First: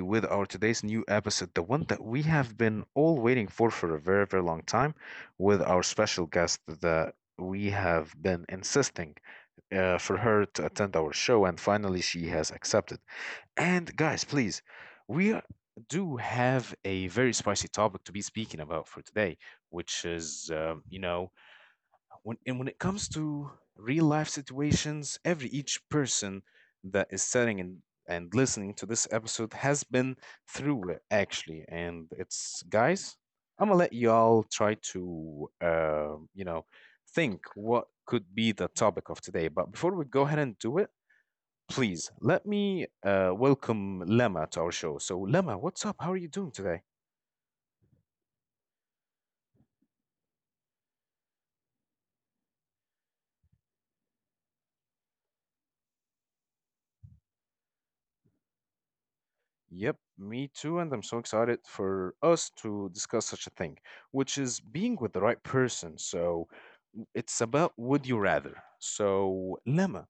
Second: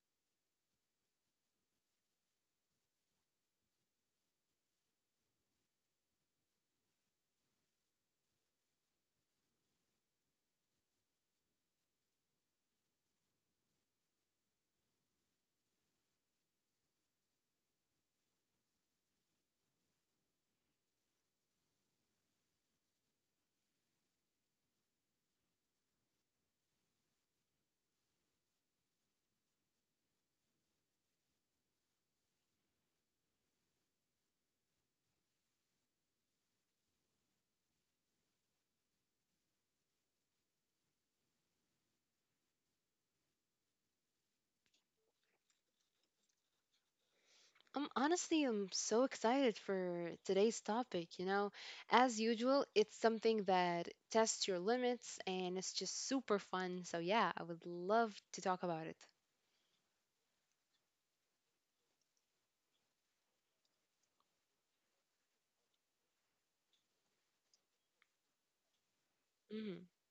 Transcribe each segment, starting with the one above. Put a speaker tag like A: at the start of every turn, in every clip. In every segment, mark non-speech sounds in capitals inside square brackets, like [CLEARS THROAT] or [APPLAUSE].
A: with our today's new episode, the one that we have been all waiting for a very, very long time, with our special guest that we have been insisting for her to attend our show, and finally she has accepted. And guys, please, we do have a very spicy topic to be speaking about for today, which is, when and when it comes to real life situations. Every each person that is sitting and listening to this episode has been through it, actually. And it's, guys, I'm gonna let y'all try to think what could be the topic of today, but before we go ahead and do it, please let me welcome lema to our show. So lema, what's up? How are you doing today?
B: Honestly, I'm so excited for today's topic. As usual, it's something that tests your limits and it's just super fun. So, yeah, I would love to talk about it.
A: Yep, me too, and I'm so excited for us to discuss such a thing, which is being with the right person. So it's about would you rather. So, Lemma,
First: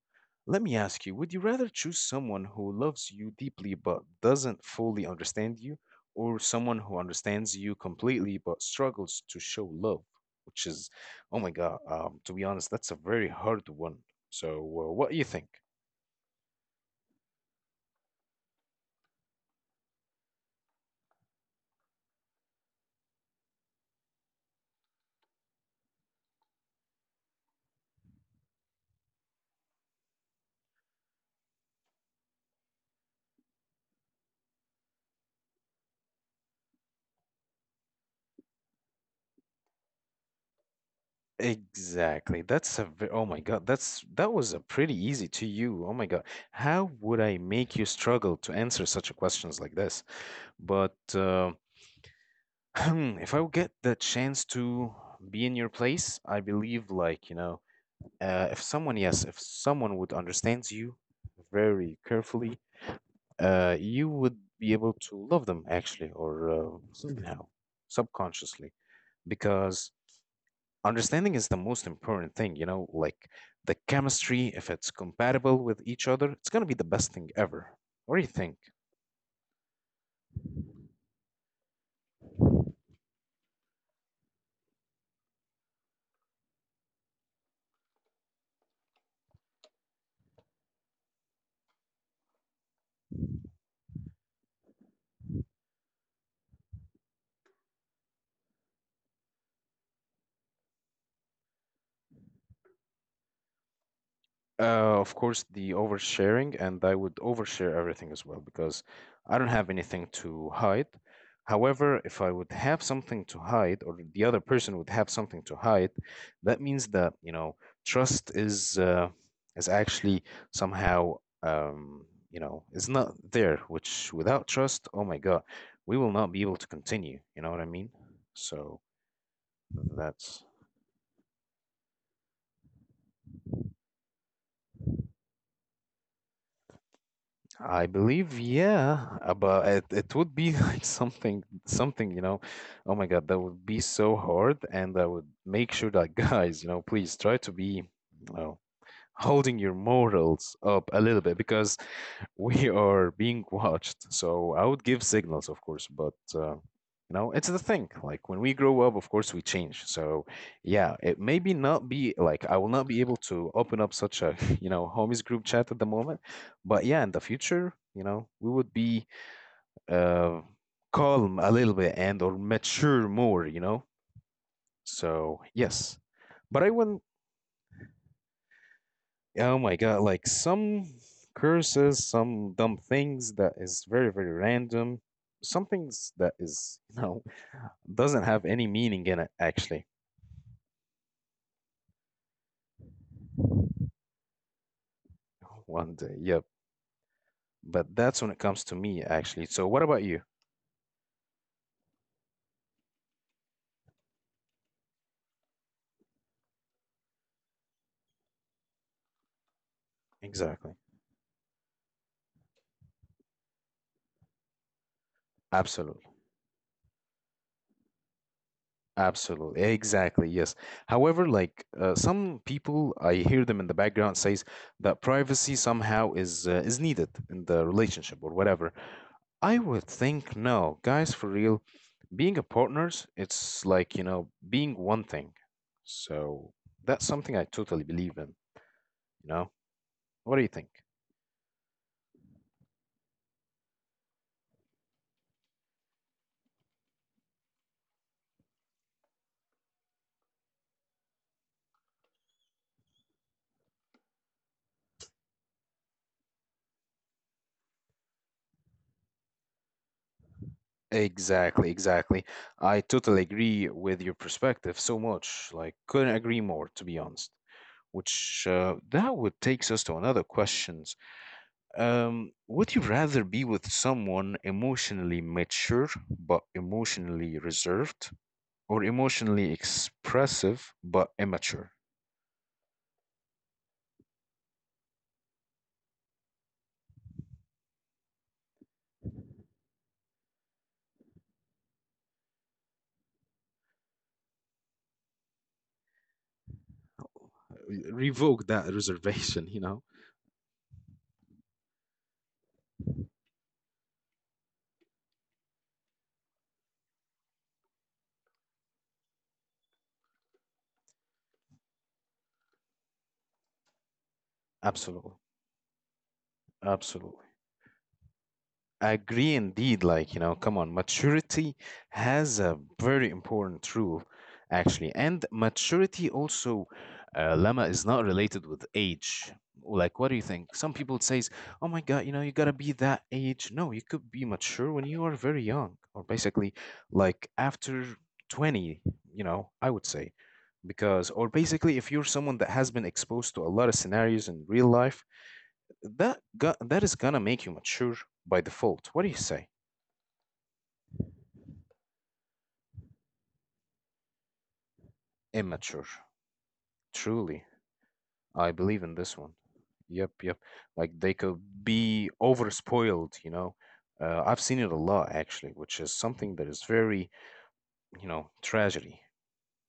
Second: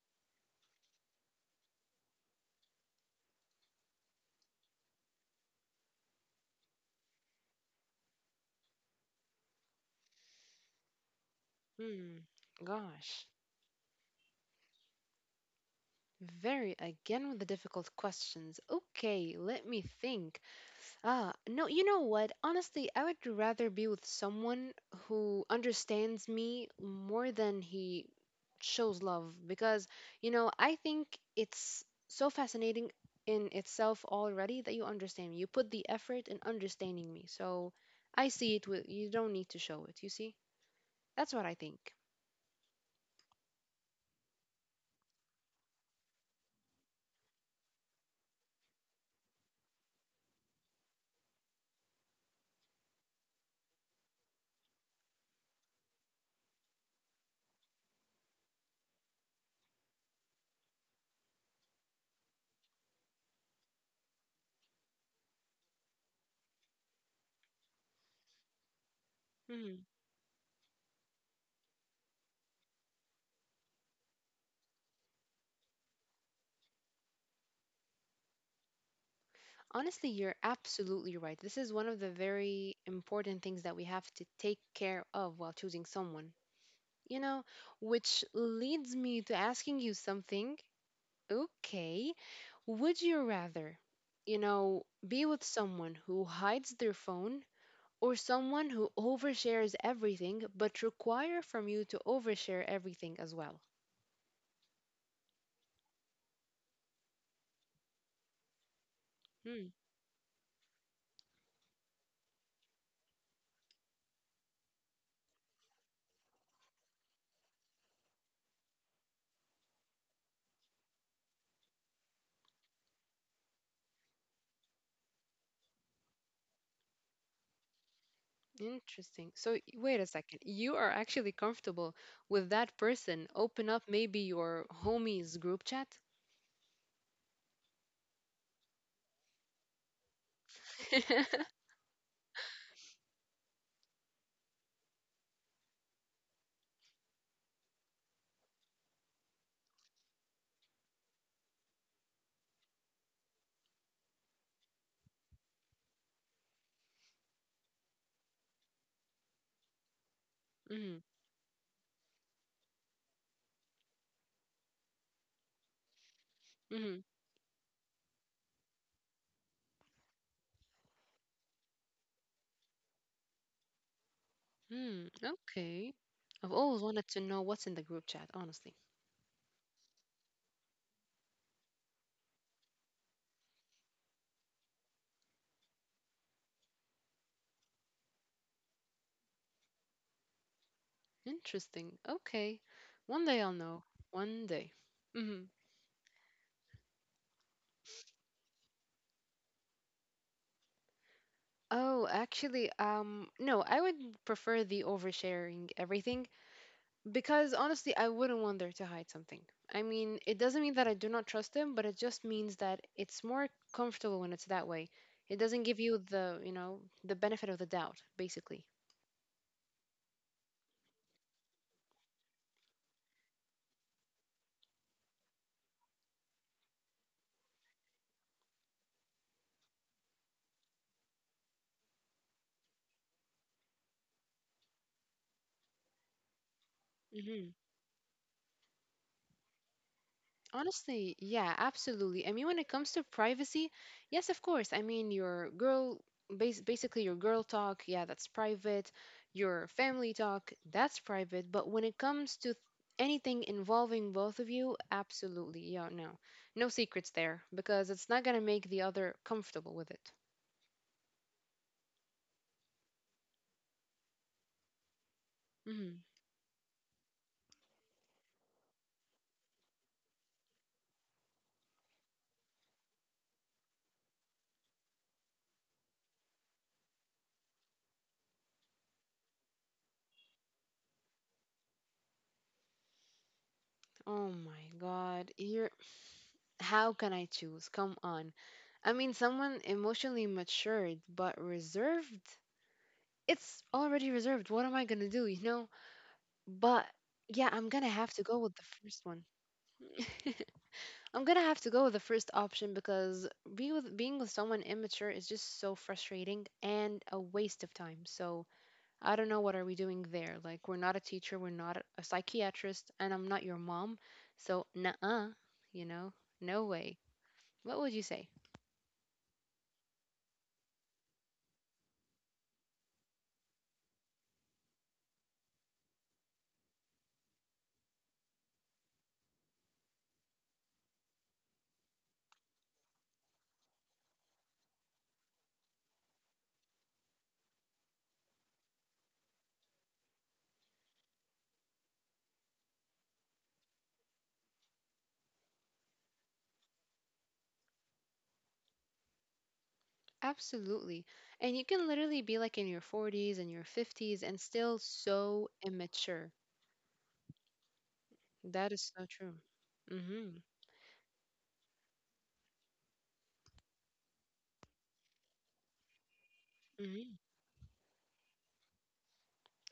A: let me ask you, would you rather choose someone who loves you deeply but doesn't fully understand you, or someone who understands you completely but struggles to show love? Which is, oh my God,
B: Mm-hmm.
A: to be honest, that's a
B: Gosh,
A: very hard one. So, what do you think?
B: very again with the difficult questions. Okay, let me think. Ah, no, you know what? Honestly, I would rather be with someone who understands me more than he shows love because, I think it's so fascinating in itself already that you understand me. You put the effort in understanding me. So I see it with you don't need to show it, you see? That's what I think.
A: Exactly. Oh my God. That was a pretty easy to you. Oh my God. How would I make you struggle to answer such a questions like this? But [CLEARS THROAT] if I would get the chance to be in your place, I believe, like, if someone would understands you very carefully, you would be able to love them, actually, or somehow subconsciously,
B: Hmm.
A: because understanding is the most important thing, like the chemistry, if it's compatible with each other, it's going to be the best thing ever. What do you think?
B: Honestly, you're absolutely right. This is one of the very important things that we have to take care of while choosing someone. You know, which leads me to asking you something. Okay, would you rather, be with someone who hides their phone or someone who overshares everything but require from you to overshare everything as well?
A: Of course, the oversharing, and I would overshare everything as well because I don't
B: Hmm,
A: have anything to hide. However, if I would have something to hide, or the other person would have something to hide, that means that, trust is actually somehow, um, is not there, which, without trust, oh my God, we will not be able to continue. You know what I mean? So
B: interesting. So, wait a second.
A: that's
B: You are actually comfortable with that person. Open up maybe your homies group chat.
A: I believe, yeah, but it would be [LAUGHS] like something,
B: [LAUGHS]
A: something, oh my God, that would be so hard. And I would make sure that [LAUGHS] guys, please try to be, you know, holding your morals up a little bit because we [LAUGHS] are being watched. So I would give signals, of course, but it's the thing. Like, when we grow up, of course, we change. So yeah,
B: Hmm.
A: it maybe not be like I will not be able to open up such a [LAUGHS] homies group chat at the moment, but yeah, in the future, we would be uh, calm a little bit and or mature more. You know,
B: Hmm,
A: so
B: okay.
A: yes.
B: I've
A: But I
B: always
A: want
B: wanted to know what's in the group chat, honestly.
A: Oh my god, like some curses, some dumb things that is very, very random. Some things that is, [LAUGHS] doesn't have any meaning in it actually.
B: Interesting. Okay. One day I'll know. One day. Hmm.
A: One day, yep. But that's when it comes to me actually. So what about you?
B: Oh, actually, no, I would prefer the oversharing everything because honestly, I wouldn't want there to hide something. I mean, it doesn't mean
A: Exactly.
B: that I do not trust them, but it just means that it's more comfortable when it's that way. It doesn't give you
A: Absolutely.
B: the benefit of the doubt, basically.
A: Absolutely, exactly, yes. However, like, some people, I hear them in the background, says that privacy somehow is needed in the relationship or whatever. I would think no, guys, for real, being a partners, it's like, being one thing. So that's something I totally believe in, you know? What do you think?
B: Honestly, yeah, absolutely. I mean, when it comes to privacy, yes, of course. I mean, your girl, basically your girl talk, yeah, that's private. Your family talk, that's private. But when it comes to anything involving both of you, absolutely, yeah, no, no secrets there because it's not gonna make the other comfortable with it.
A: Exactly, exactly. I totally agree with your perspective so much. Like,
B: Mhm.
A: couldn't agree more, to be honest. Which, that would takes us to another questions. Would you rather be with someone emotionally mature but emotionally reserved, or emotionally expressive but immature?
B: Oh my God, here, how can I choose? Come on. I mean, someone emotionally matured but reserved. It's already reserved. What am I gonna do, you know? But yeah, I'm gonna have to go
A: Revoke
B: with the
A: that [LAUGHS]
B: first one.
A: reservation, you know?
B: [LAUGHS] I'm gonna have to go with the first option because being with someone immature is just so frustrating and a waste of time. So I don't know what are we doing there. Like we're not a teacher, we're not a psychiatrist, and I'm not your mom. So
A: Absolutely,
B: nah, you know, no way.
A: absolutely.
B: What would you say?
A: I agree indeed. Like, come on, maturity has a very important role, actually. And maturity also, Lama, is not related with age. Like, what do you think? Some people says, oh my God, you gotta be that age. No, you could be mature when you are very young, or basically like after 20, I would say. Because, or basically, if you're someone that has been exposed to a lot of scenarios in real life, that is gonna make you mature by default. What do you say?
B: Absolutely. And you can literally be like in your 40s and your 50s and still so
A: Immature.
B: immature.
A: Truly, I
B: That
A: believe
B: is
A: in
B: so
A: this
B: true.
A: one. Yep,
B: Mm-hmm.
A: yep. Like, they could be overspoiled. I've seen it a lot actually, which is something that is
B: Mm-hmm.
A: very, tragedy.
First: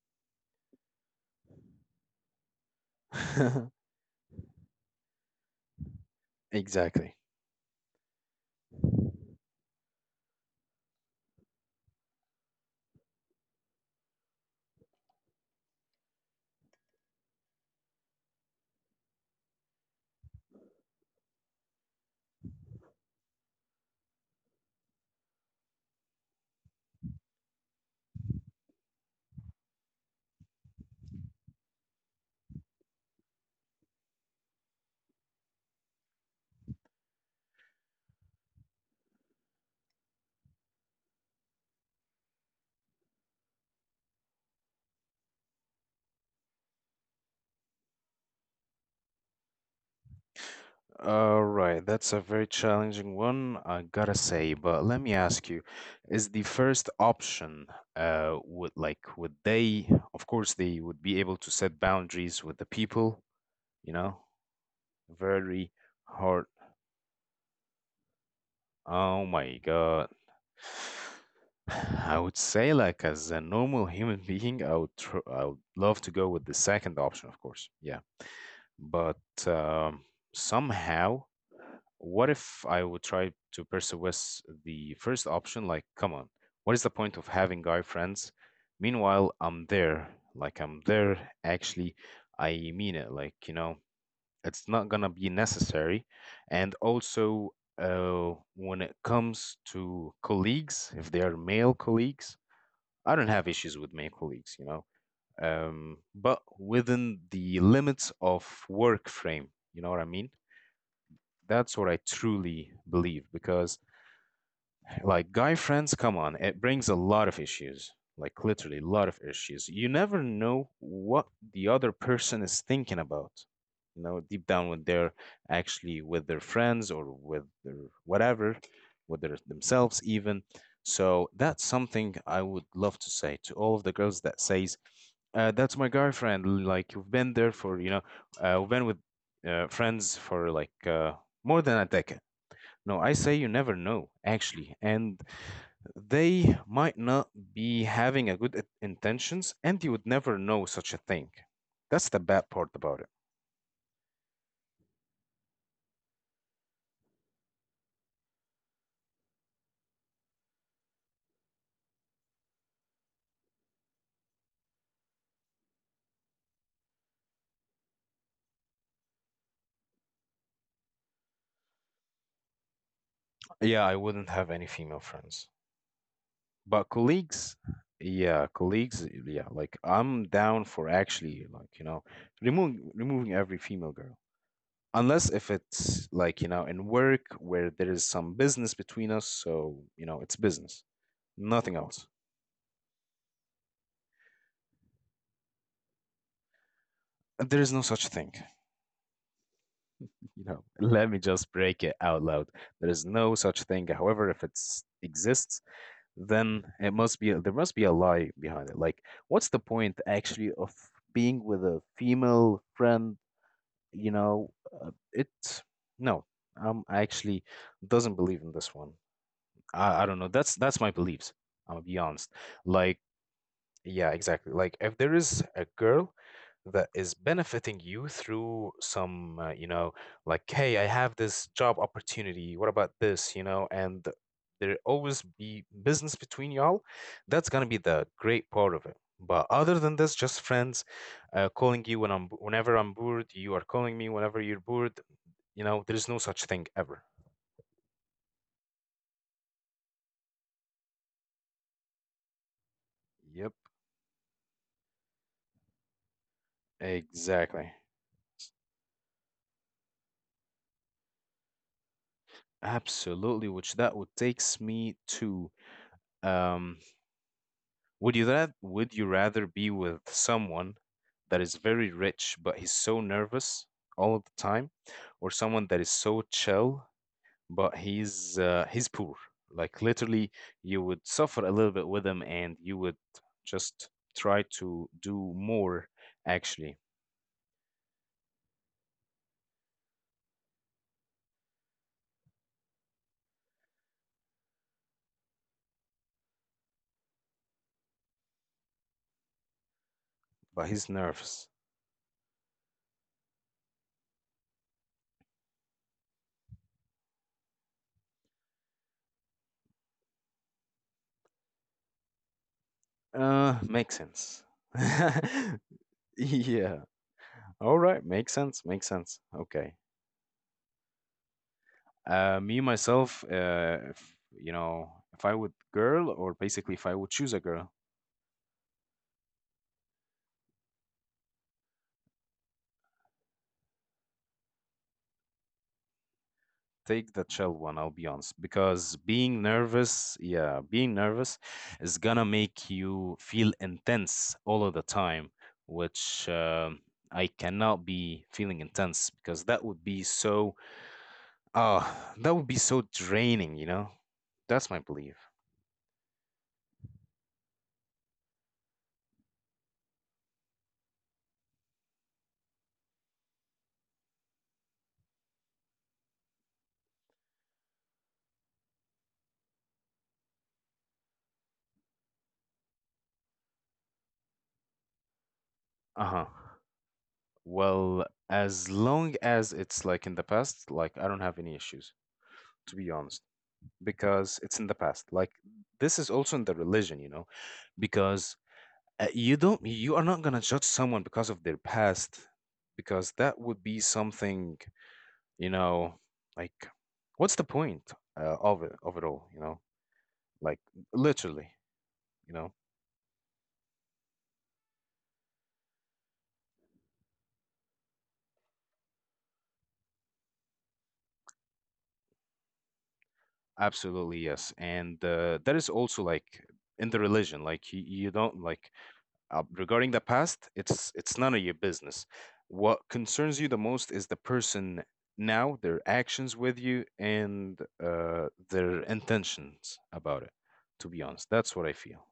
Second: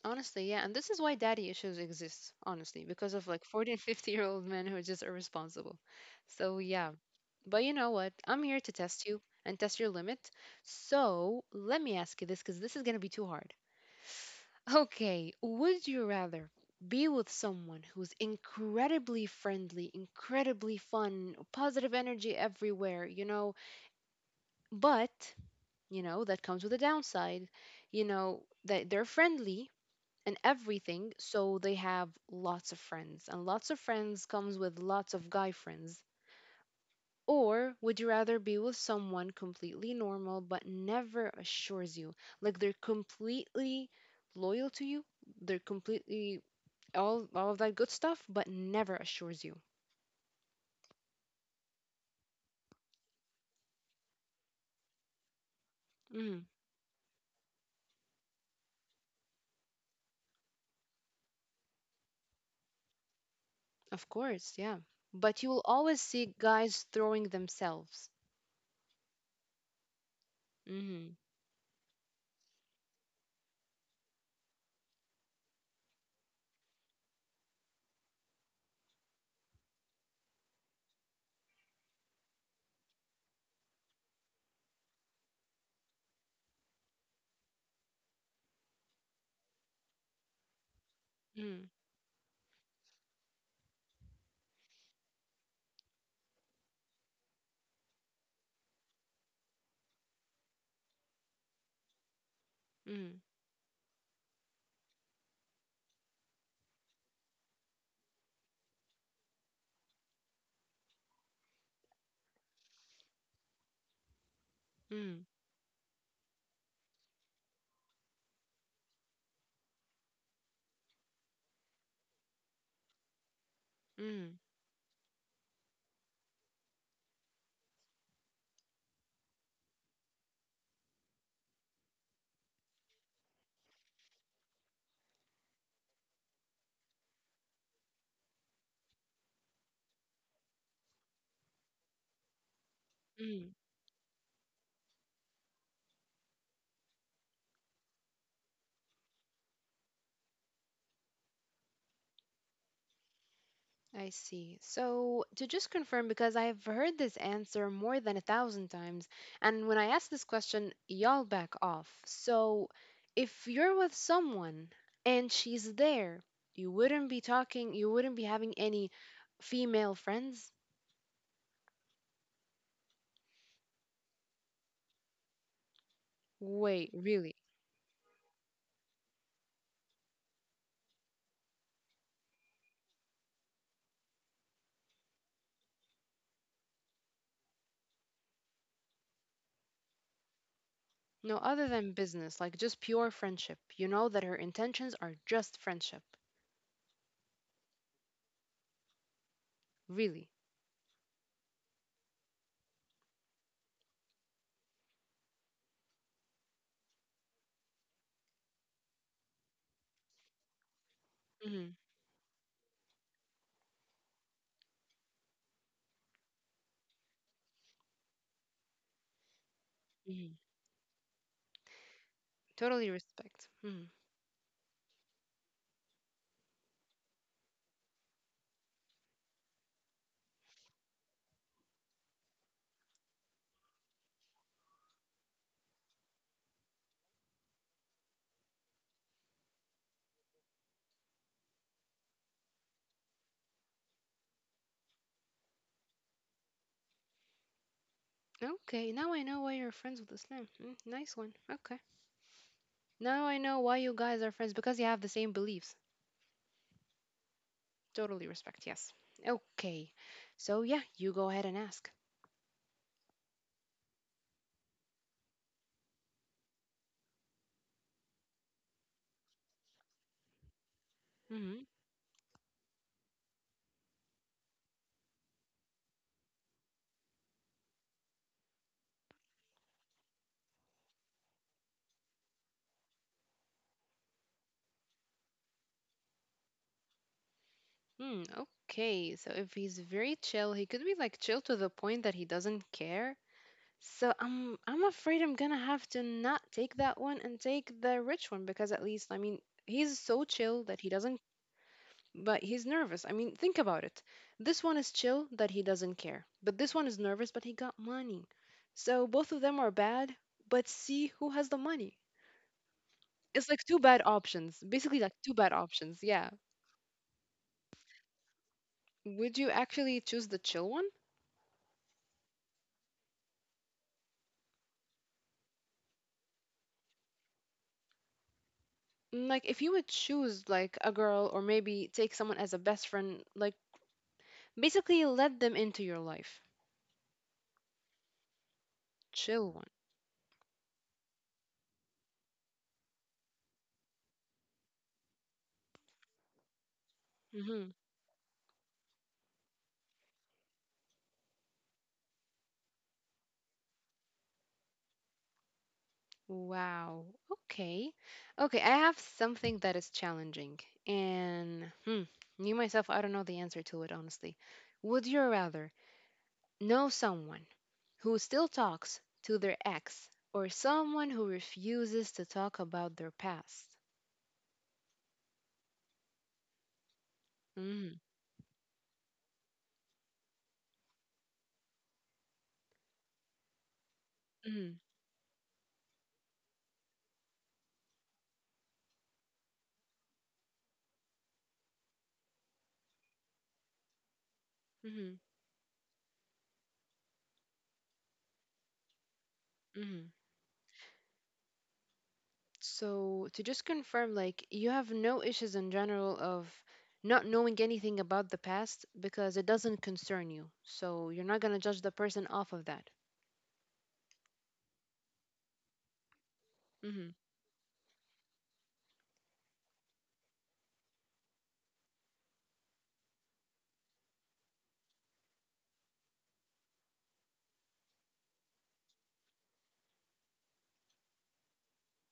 B: Honestly, yeah. And this is why daddy issues exist, honestly, because of like 40 and
A: [LAUGHS]
B: 50 year old men who are just irresponsible. So, yeah.
A: exactly.
B: But you know what? I'm here to test you and test your limit. So, let me ask you this because this is going to be too hard. Okay. Would you rather be with someone who's incredibly friendly, incredibly fun, positive energy everywhere, but you know that comes with a downside, you know that they're friendly and everything, so they have lots of friends, and lots of friends comes with lots of guy friends. Or would you rather be with someone completely normal but never assures you, like they're completely loyal to you, they're completely all of that good stuff but never assures you?
A: All right, that's a very challenging one, I gotta say. But let me ask you, is the
B: mm,
A: first option, would they, of course, they would be able to set boundaries with the people, you
B: of
A: know,
B: course, yeah, but you will
A: very
B: always see
A: hard.
B: guys throwing themselves.
A: Oh my God.
B: Mm-hmm.
A: [SIGHS] I would say, like, as a normal human [LAUGHS] being, I would love to go with the second option, of course. Yeah. But um, somehow, what if I would try to persuade the first option? Like, come on, what is the point of having guy friends? Meanwhile, I'm there. Like, I'm there. Actually, I mean it. Like, it's not gonna be necessary. And also, when it comes to colleagues, if they are male colleagues, I
B: Mm-hmm.
A: don't have issues with male colleagues, but within the limits of work frame. You know what I mean? That's what I truly believe because,
B: Mm-hmm.
A: like, guy friends, come on, it brings a lot of issues. Like, literally a lot of issues. You never know what the other person is thinking about. You know,
B: Mm,
A: deep down when they're actually with their friends or with their whatever, with their themselves even. So that's something I would love to say to all of the girls that says, that's my guy friend. Like, you have been there for, we've been with friends for like more than a decade. No, I say you
B: mm,
A: never know, actually. And they might not be having a good intentions, and you would never know such a thing. That's the bad part about it.
B: I see. So, to just confirm, because I've heard this answer more than a thousand times, and when I ask this question, y'all back off. So, if you're with someone and she's there, you wouldn't be talking, you wouldn't be having any female friends?
A: Yeah, I wouldn't have any female friends.
B: Wait,
A: But
B: really?
A: colleagues, yeah, like I'm down for actually, like, removing every female girl. Unless if it's like, in work where there is some business between us, so, it's business,
B: No, other
A: nothing
B: than
A: else.
B: business, like just pure friendship. You know that her intentions are just friendship.
A: There is no such thing.
B: Really.
A: [LAUGHS] Let me just break it out loud. There is no such thing. However, if it exists, then it must be there must be a lie behind it. Like, what's the point actually of being with
B: Hmm.
A: a female friend? You know, it No. I actually doesn't believe in this one. I don't know.
B: Hmm.
A: That's my beliefs. I'll be honest.
B: Totally
A: Like,
B: respect. Mm-hmm.
A: yeah, exactly. Like, if there is a girl that is benefiting you through some, like, hey, I have this job opportunity. What about this? And there always be business between y'all. That's gonna be the great part of it. But other than this, just friends, calling you when whenever I'm bored. You are calling me whenever you're bored. There is no such thing ever.
B: Okay, now I know why you're friends with Islam. Mm, nice one. Okay. Now I
A: Yep,
B: know why you guys are friends because you have the same beliefs.
A: exactly.
B: Totally respect, yes. Okay. So, yeah, you go ahead and ask.
A: Absolutely, which that would takes me to um would you rather be with someone that is
B: Hmm.
A: very rich but he's so nervous all of the time, or someone that is so chill but he's poor? Like, literally, you would suffer a little bit with him, and you would just try to do more, actually,
B: Mm, okay, so if he's very chill, he could be like chill to the point that he doesn't care. So I'm afraid I'm gonna have to not take that one and take the rich one because at least I mean he's so chill
A: but
B: that
A: he's
B: he doesn't
A: nervous.
B: but he's nervous. I mean, think about it. This one is chill that he doesn't care, but this one is nervous, but he got money. So both of them are bad, but see who has the money. It's like two
A: Makes
B: bad
A: sense.
B: options,
A: [LAUGHS]
B: basically, like two bad options. Yeah.
A: yeah. All right, makes sense. Makes sense.
B: Would you
A: Okay.
B: actually choose the chill one?
A: Me myself, if, or basically if I would choose a girl,
B: Like, if you would choose, like, a girl or maybe take someone as a best friend, like, basically let them into your life.
A: take the chill one. I'll be honest, because being
B: Chill one.
A: nervous, yeah, being nervous is gonna make you feel intense all of the time, which I
B: Mm-hmm.
A: cannot be feeling intense because that would be so, ah, that would be so draining. That's my belief.
B: Wow. Okay. Okay, I have something that is challenging. And me myself, I don't know the answer to it, honestly. Would you rather know someone who still talks to their ex or someone who refuses to talk about their past?
A: Uh huh.
B: Mm,
A: Well, as long as it's like in the past, like I don't have any issues, to be honest, because it's in the
B: mm,
A: past. Like, this is also in the religion, because you are not gonna judge someone because of their past, because that would be something,
B: mm,
A: you know, like, what's the point of it all, you know?
B: mm.
A: Like, literally, you know,
B: So, to just confirm, like, you have no issues in general of not knowing anything about the past because it doesn't concern you. So, you're not going to judge the person off of that.
A: absolutely yes. And that is also like in the
B: Hmm.
A: religion, like you don't like. Regarding the past, it's none of your business. What concerns you the most is the person now, their actions with you, and their intentions about it. To be honest, that's what I feel,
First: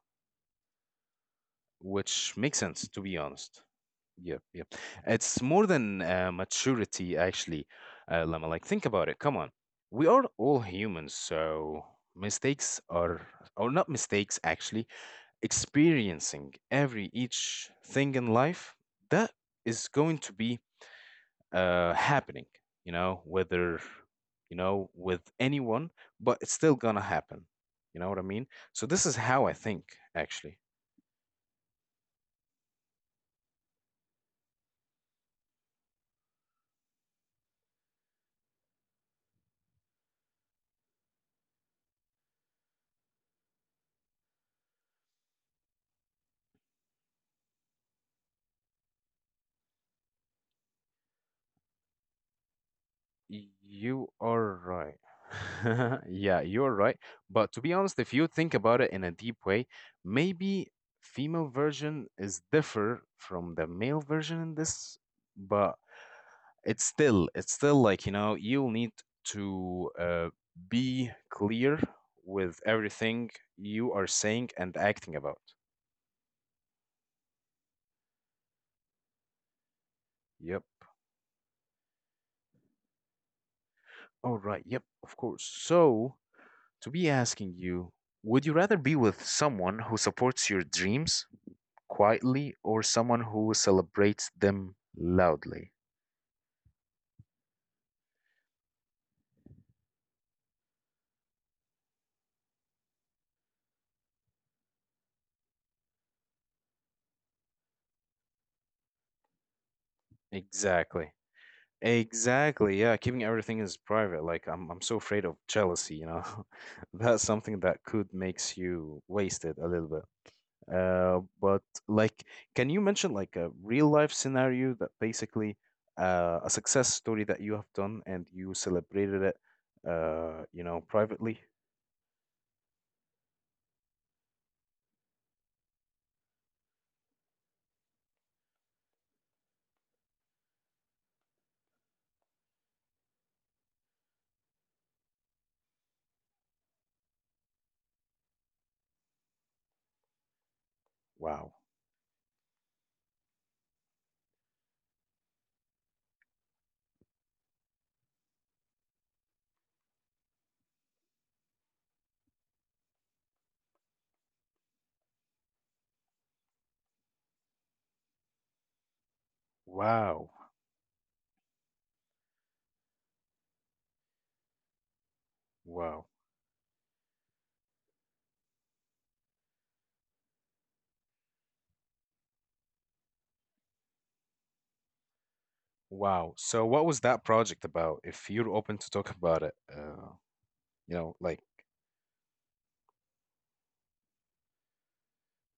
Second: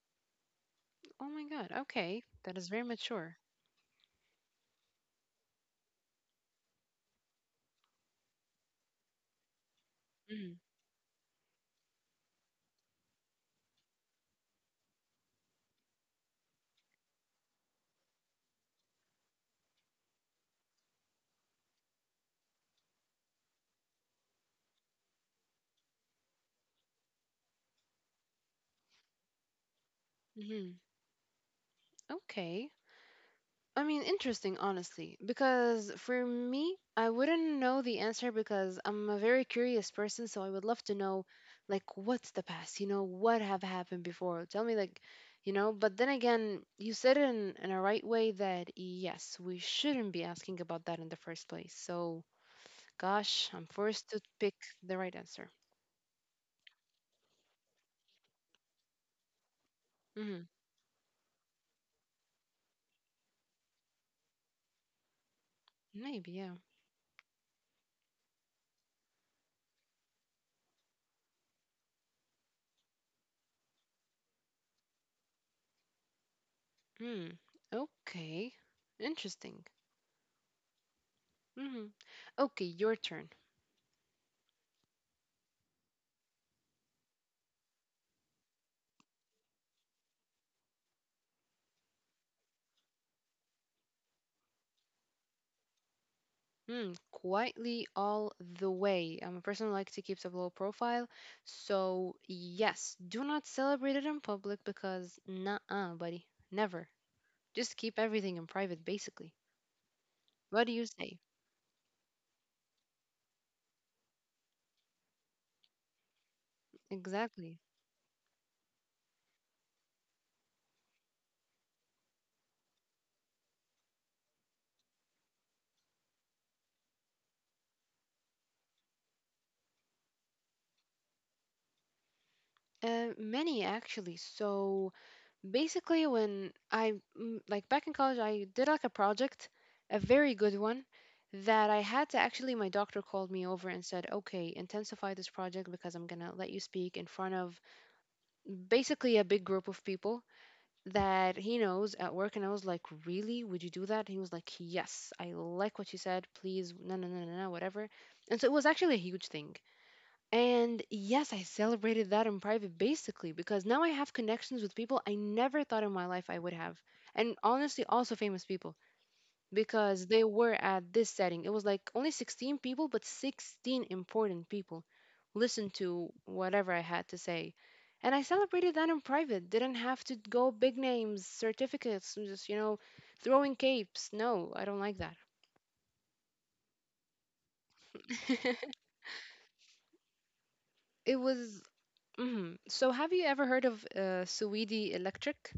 B: Oh my God. Okay.
A: which
B: That
A: makes
B: is very
A: sense. To be
B: mature.
A: honest, yep. It's more than maturity, actually, Lama. Like, think about it. Come on, we are
B: Mm-hmm.
A: all humans, so mistakes are, or not mistakes actually, experiencing every each thing in life that is going to be happening, you know, whether, you know, with anyone, but it's still gonna happen, you know what I mean. So this is how I think, actually.
B: Mm-hmm. Okay. I mean, interesting, honestly, because for me, I wouldn't know the answer because I'm a very curious person, so I would love to know, like, what's the past? You know, what have happened before? Tell me, like, but then again, you said it in a right way that yes, we shouldn't be asking about that in the first place. So, gosh, I'm forced
A: You
B: to
A: are
B: pick the
A: right.
B: right answer.
A: [LAUGHS] Yeah, you're right, but to be honest, if you think about it in a deep way,
B: Hmm.
A: maybe female version is differ from the male version in this, but
B: Maybe, yeah.
A: it's still like, you know, you'll need to be clear with everything you are saying and acting about.
B: Hmm. Okay. Interesting.
A: Yep.
B: Hmm. Okay, your turn.
A: All right, yep, of course. So, to be asking you, would you rather be with someone who supports your dreams quietly or someone who celebrates them loudly?
B: Hmm. Quietly all the way. I'm a person who likes to keep a low profile. So, yes, do not celebrate it in public because, nah, buddy. Never. Just keep everything in private, basically. What do you
A: Exactly.
B: say?
A: Exactly. Yeah, keeping everything is private. Like I'm so afraid of jealousy. [LAUGHS] That's something
B: Exactly.
A: that could makes you wasted a little bit. But like, can you mention like a real life scenario that basically a success story that you have done and you celebrated it privately?
B: Many actually. So, basically when I like back in college I did like a project, a very good one, that I had to, actually, my doctor called me over and said, okay, intensify this project because I'm gonna let you speak in front of basically a big group of people that
A: Wow.
B: he knows at work. And I was like, really, would you do that? And he was like, yes, I like what you said, please, no no no no no, whatever. And so it was actually a huge thing. And yes, I celebrated that in private basically because now I have connections with people I never thought in my life I would have. And honestly, also famous people because they
A: Wow.
B: were at this setting. It was like only 16 people, but 16 important people listened
A: Wow.
B: to whatever I had to say. And I celebrated that in private. Didn't have to go big names, certificates, just, throwing capes. No, I don't like that.
A: Wow. So what was that project about? If you're open
B: [LAUGHS]
A: to talk about it, you know,
B: It
A: like,
B: was. Mhm. So, have you ever heard of Suidi Electric?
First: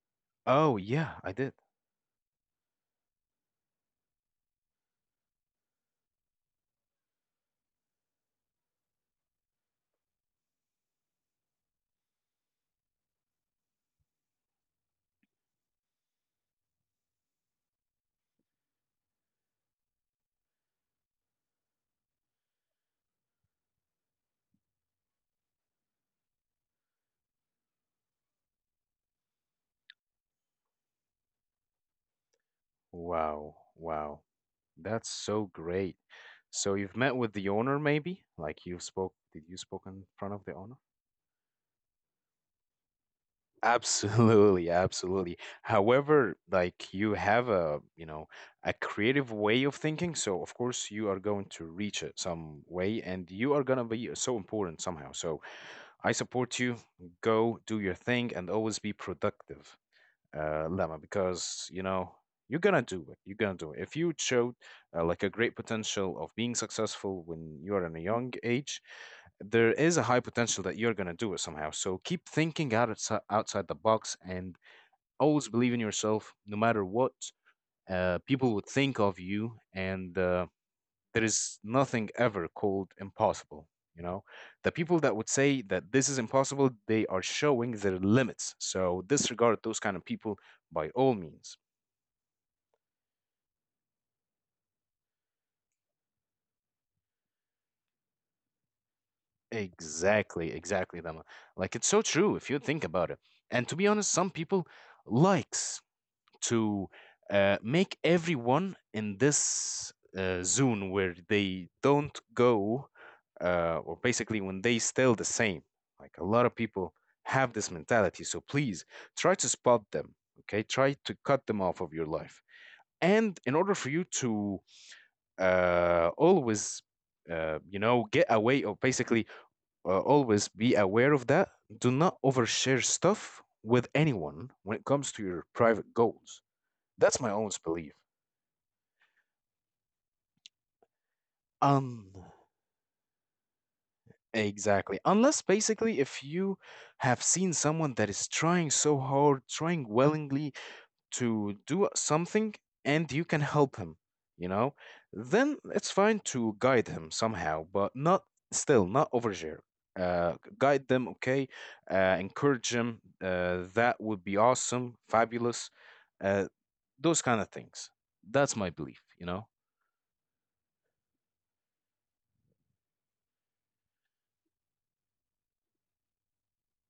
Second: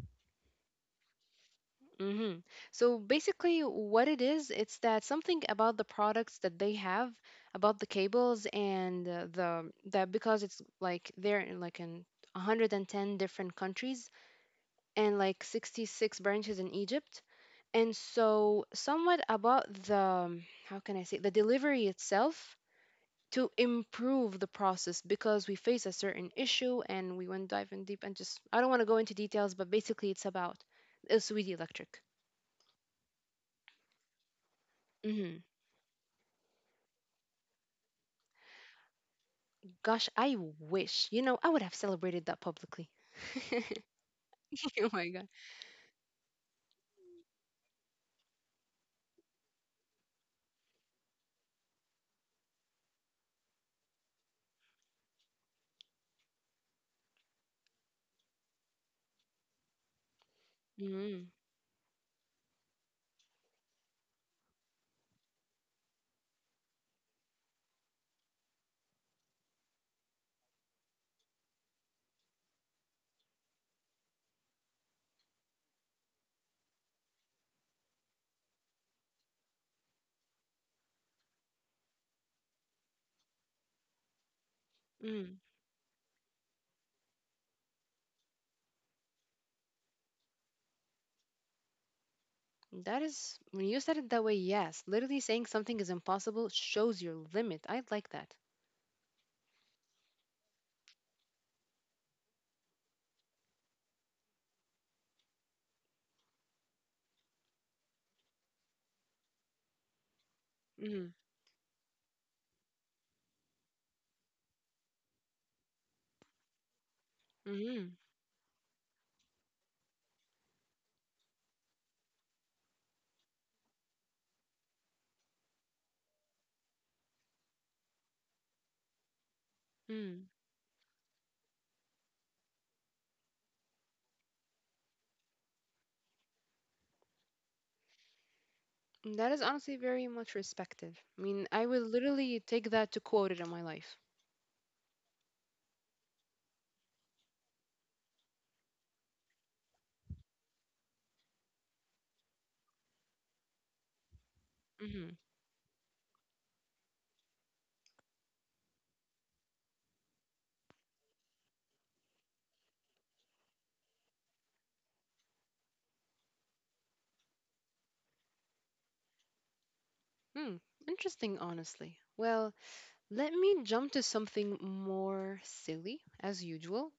A: oh yeah, I did.
B: Mm-hmm. So basically, what it is, it's that something about the products that they have, about the cables and the that because it's like they're in like in 110 different countries and like 66 branches in Egypt. And so somewhat about the, how can I say, the delivery itself to improve the process because we face a certain issue and we went dive in deep and just I don't want to go into details, but basically it's about the Saudi Electric.
A: Wow, wow. That's
B: Mm-hmm.
A: so great. So you've met with the owner maybe? Like you spoke, did you spoke in
B: Gosh,
A: front
B: I
A: of the owner?
B: wish. You know, I would have celebrated that publicly. [LAUGHS]
A: Absolutely,
B: Oh my God.
A: absolutely. However, like you have a creative way of thinking, so of course you are going to reach it some way and you are going to be so important somehow. So I support you. Go do your thing and always be productive. Lemma,
B: Mm,
A: because you know you're gonna do it. You're gonna do it. If you showed like a great potential of being successful when you're in a young age, there is a high potential that you're gonna do it somehow. So keep thinking outside the box and always believe in yourself, no matter what people would think of you. And there is nothing ever called impossible. You know, the people that would
B: mm.
A: say that this is impossible, they are showing their limits. So disregard those kind of people by all means.
B: That is, when you said it that way, yes. Literally saying something is impossible shows your limit. I like that.
A: Exactly, exactly, Dama. Like it's so true if you think about it. And to be honest, some people likes to make everyone in this zone
B: Mm,
A: where they don't go, or basically when they still the same. Like a lot of people have this
B: mm,
A: mentality. So please try to spot them. Okay, try to cut them off of your life. And in order for you to uh, always, get away or basically
B: mm.
A: always be aware of that. Do not overshare stuff with anyone when it comes to your private goals. That's my own belief.
B: That is honestly very much respective. I mean, I would
A: Um,
B: literally take that to quote it in my life.
A: exactly. Unless basically, if you have seen someone that is trying so hard, trying willingly, to do something and you can help him, you know,
B: Hmm.
A: then it's fine to guide him somehow, but not still, not overshare. Guide them, okay? Encourage them. That would be awesome, fabulous. Uh, those kind of things. That's my belief, you know?
B: Hmm. Interesting, honestly. Well, let me jump to something more silly, as usual.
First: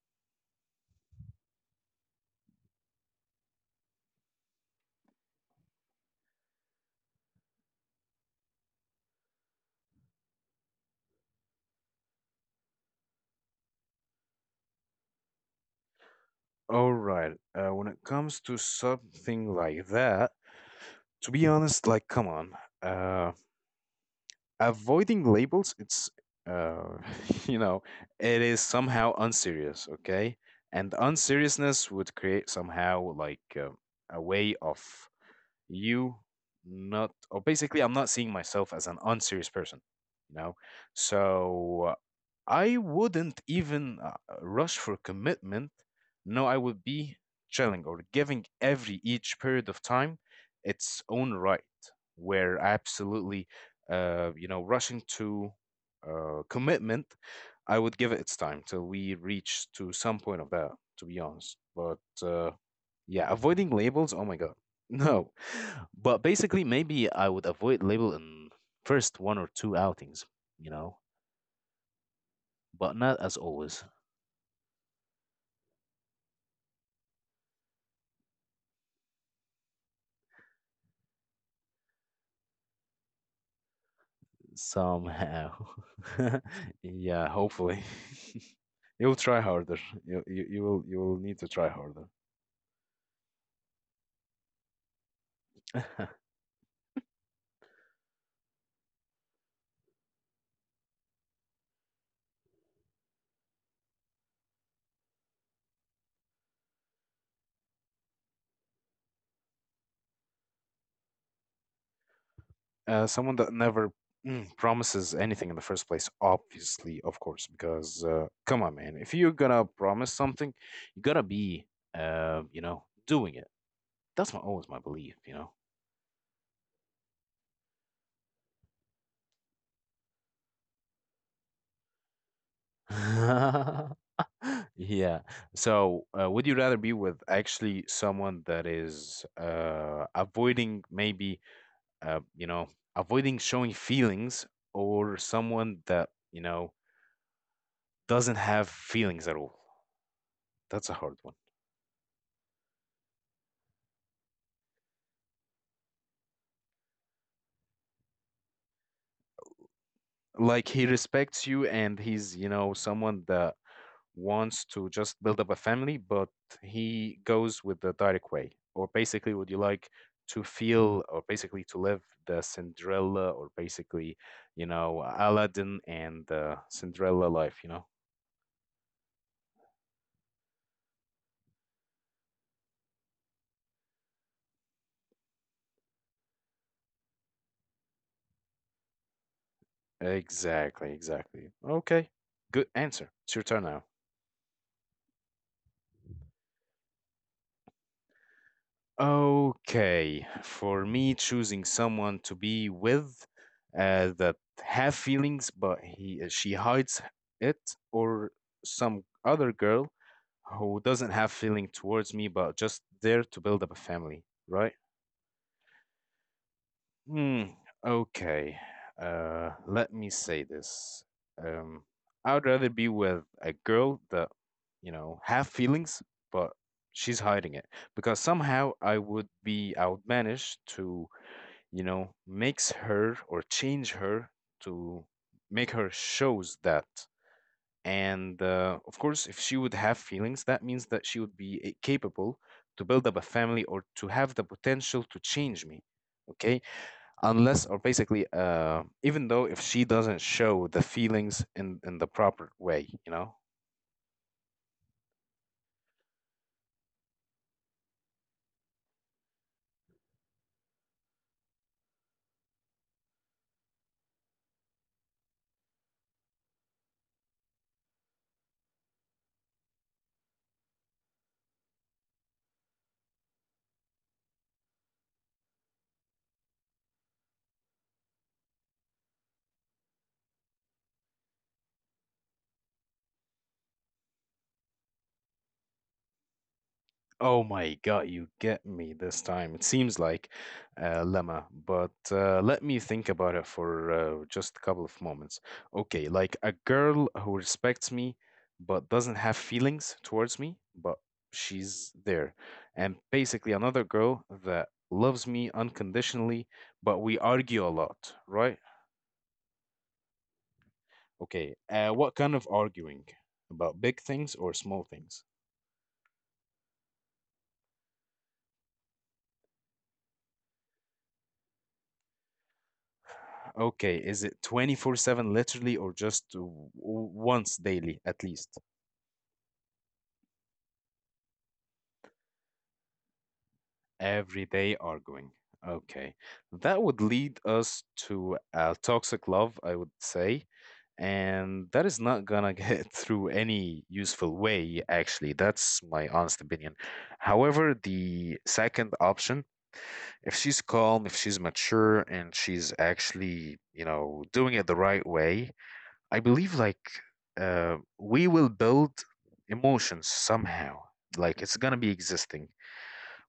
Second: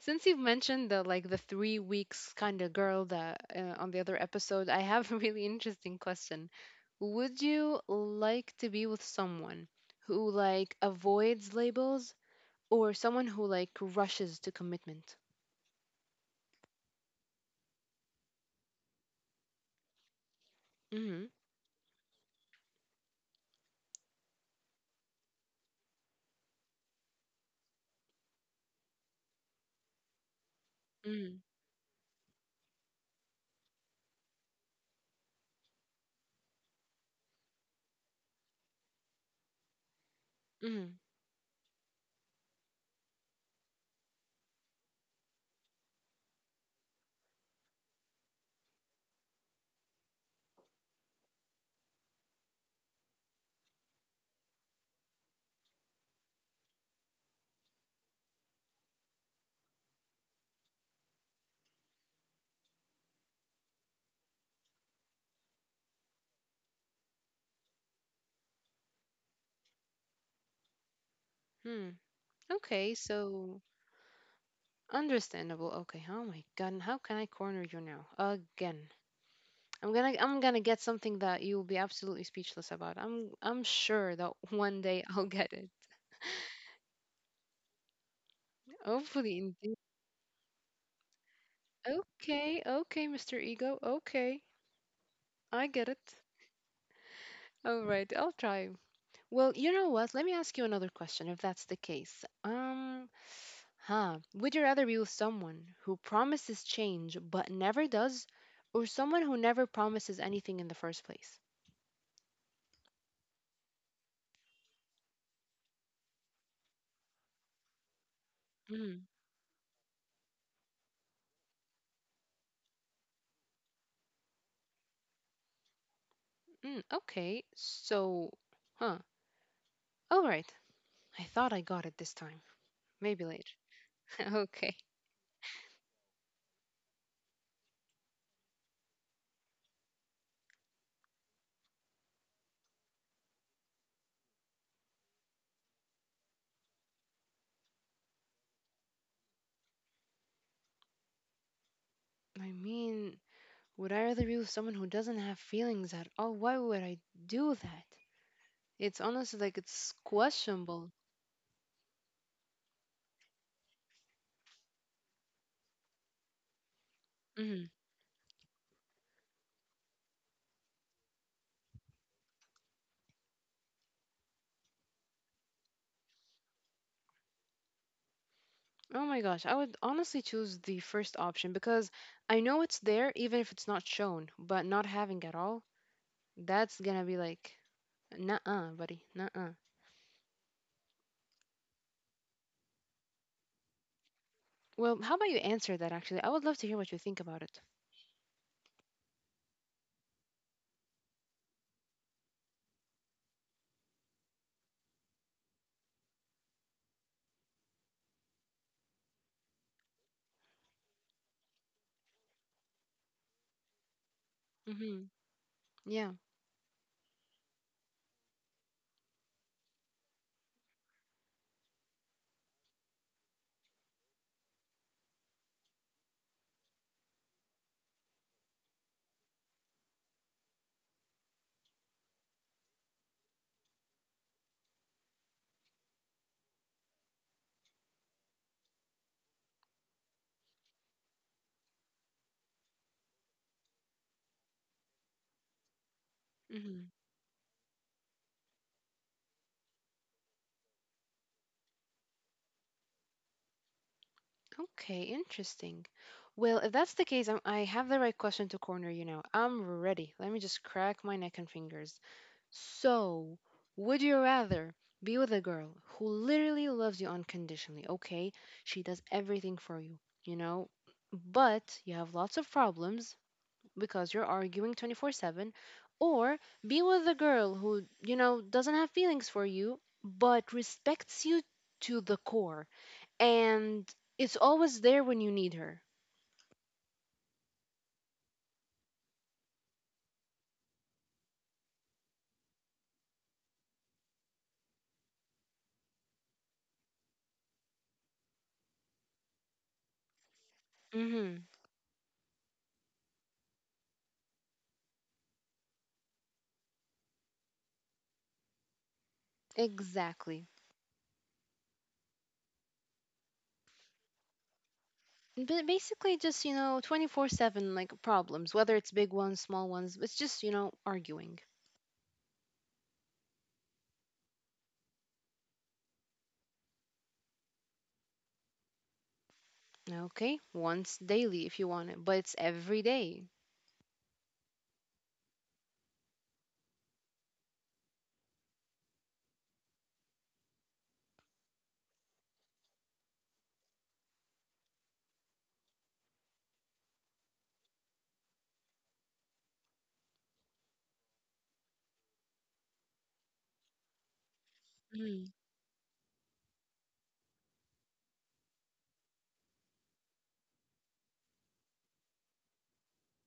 B: Since you've mentioned the like the 3 weeks kind of girl that on the other episode, I have [LAUGHS] a really interesting question. Would you like to be with someone who like avoids labels or someone who like rushes to commitment?
A: All right. When it comes to something like that, to
B: Mhm.
A: be honest, like, come on. Uh, Avoiding labels, it's uh, [LAUGHS] you know, it is somehow unserious, okay, and
B: Mhm.
A: unseriousness would create somehow like a way of you not, or basically I'm not seeing myself as an unserious person, you know.
B: Mhm.
A: So I wouldn't even rush for commitment. No, I would be chilling or giving every each period of time its own right, where absolutely, rushing to commitment, I would give it its time till we reach to some point of that, to be honest. But yeah, avoiding labels, oh my God, [LAUGHS] no. But basically, maybe I would avoid label in first one or two outings, you know,
B: Hmm.
A: but
B: Okay,
A: not as
B: so
A: always.
B: understandable. Okay. Oh my God, and how can I corner you now again? I'm gonna get something that you'll be absolutely speechless about. I'm sure that [LAUGHS] one day I'll
A: Somehow.
B: get it.
A: [LAUGHS] Yeah, hopefully. [LAUGHS] You'll try
B: Hopefully,
A: harder.
B: indeed.
A: You will need to try harder.
B: Okay, okay, Mr. Ego. Okay, I get
A: [LAUGHS]
B: it. All right, I'll try. Well, you know what? Let me ask you another question, if that's the case. Huh. Would you rather be with someone who promises change but never does, or someone who never promises anything in the first place?
A: Someone that never promises anything in the first place, obviously, of course, because come on, man,
B: Mm,
A: if you're gonna promise something, you gotta be, doing it. That's my always my belief, you know.
B: mm, okay, so, huh. All right. I thought I got it this time. Maybe later.
A: [LAUGHS]
B: [LAUGHS] Okay.
A: Yeah. So, would you rather be with actually someone that is avoiding maybe, uh, you know, avoiding showing feelings, or someone that you know doesn't have feelings at all? That's a hard one.
B: I mean, would I rather be with someone who doesn't have feelings at all? Why would I do that? It's honestly like it's
A: Like he
B: questionable.
A: respects you and he's, you know, someone that wants to just build up a family, but he goes
B: Hmm.
A: with the direct way, or basically would you like to feel or basically to live the Cinderella, or basically, you know, Aladdin and Cinderella life, you know.
B: Oh my gosh, I would honestly choose the first option because I know it's there even if it's not shown, but not having at all, that's gonna be like, nuh-uh, buddy, nuh-uh.
A: Exactly, exactly, okay, good answer. It's your turn now.
B: Well, how about you answer that actually? I would love to hear what you think about it.
A: Okay, for me, choosing someone to be with that have feelings, but he she hides it, or some other girl who doesn't have feeling towards me, but just there to build up a family, right?
B: Hmm. Yeah.
A: Hmm. Okay. Let me say this. Um, I'd rather be with a girl that, you know, have feelings, but she's hiding it because somehow I would manage to, you know, makes her or change her to make her shows that. And of course, if she would have feelings, that means that she would be capable to build up a family or to have the potential to change me, okay,
B: Mm-hmm.
A: unless or basically even though if she doesn't show the feelings in the proper way, you know.
B: Okay, interesting. Well, if that's the case, I have the right question to corner you now. I'm ready. Let me just crack my neck and fingers. So, would you rather be with a girl who literally loves you unconditionally? Okay, she does everything for you, you know, but you have lots of problems because you're arguing 24/7, or be with a girl who, you know, doesn't have feelings for you but respects you to the core and it's always there when you need her.
A: Oh my God, you get me this time. It seems like lemma, but let me think about it for just a couple of moments. Okay, like a girl who respects me but doesn't have feelings towards me, but
B: Hmm.
A: she's there. And basically, another girl that loves me unconditionally, but we argue a lot, right?
B: Exactly.
A: Okay, what kind of arguing? About big things or small things?
B: But basically, just you know, 24/7 like problems, whether it's big ones, small ones. It's just you know arguing.
A: Okay, is it 24/7 literally or just once daily at least?
B: Okay, once daily if you want it, but it's every day.
A: Every day arguing. Okay. That would lead us to a toxic love, I would say. And that is not gonna get [LAUGHS] through any useful way, actually. That's my honest opinion. However, the second option, if she's calm, if she's mature, and she's actually, you know, doing it the right
B: Mm.
A: way, I believe like we will build emotions somehow. Like it's gonna be existing.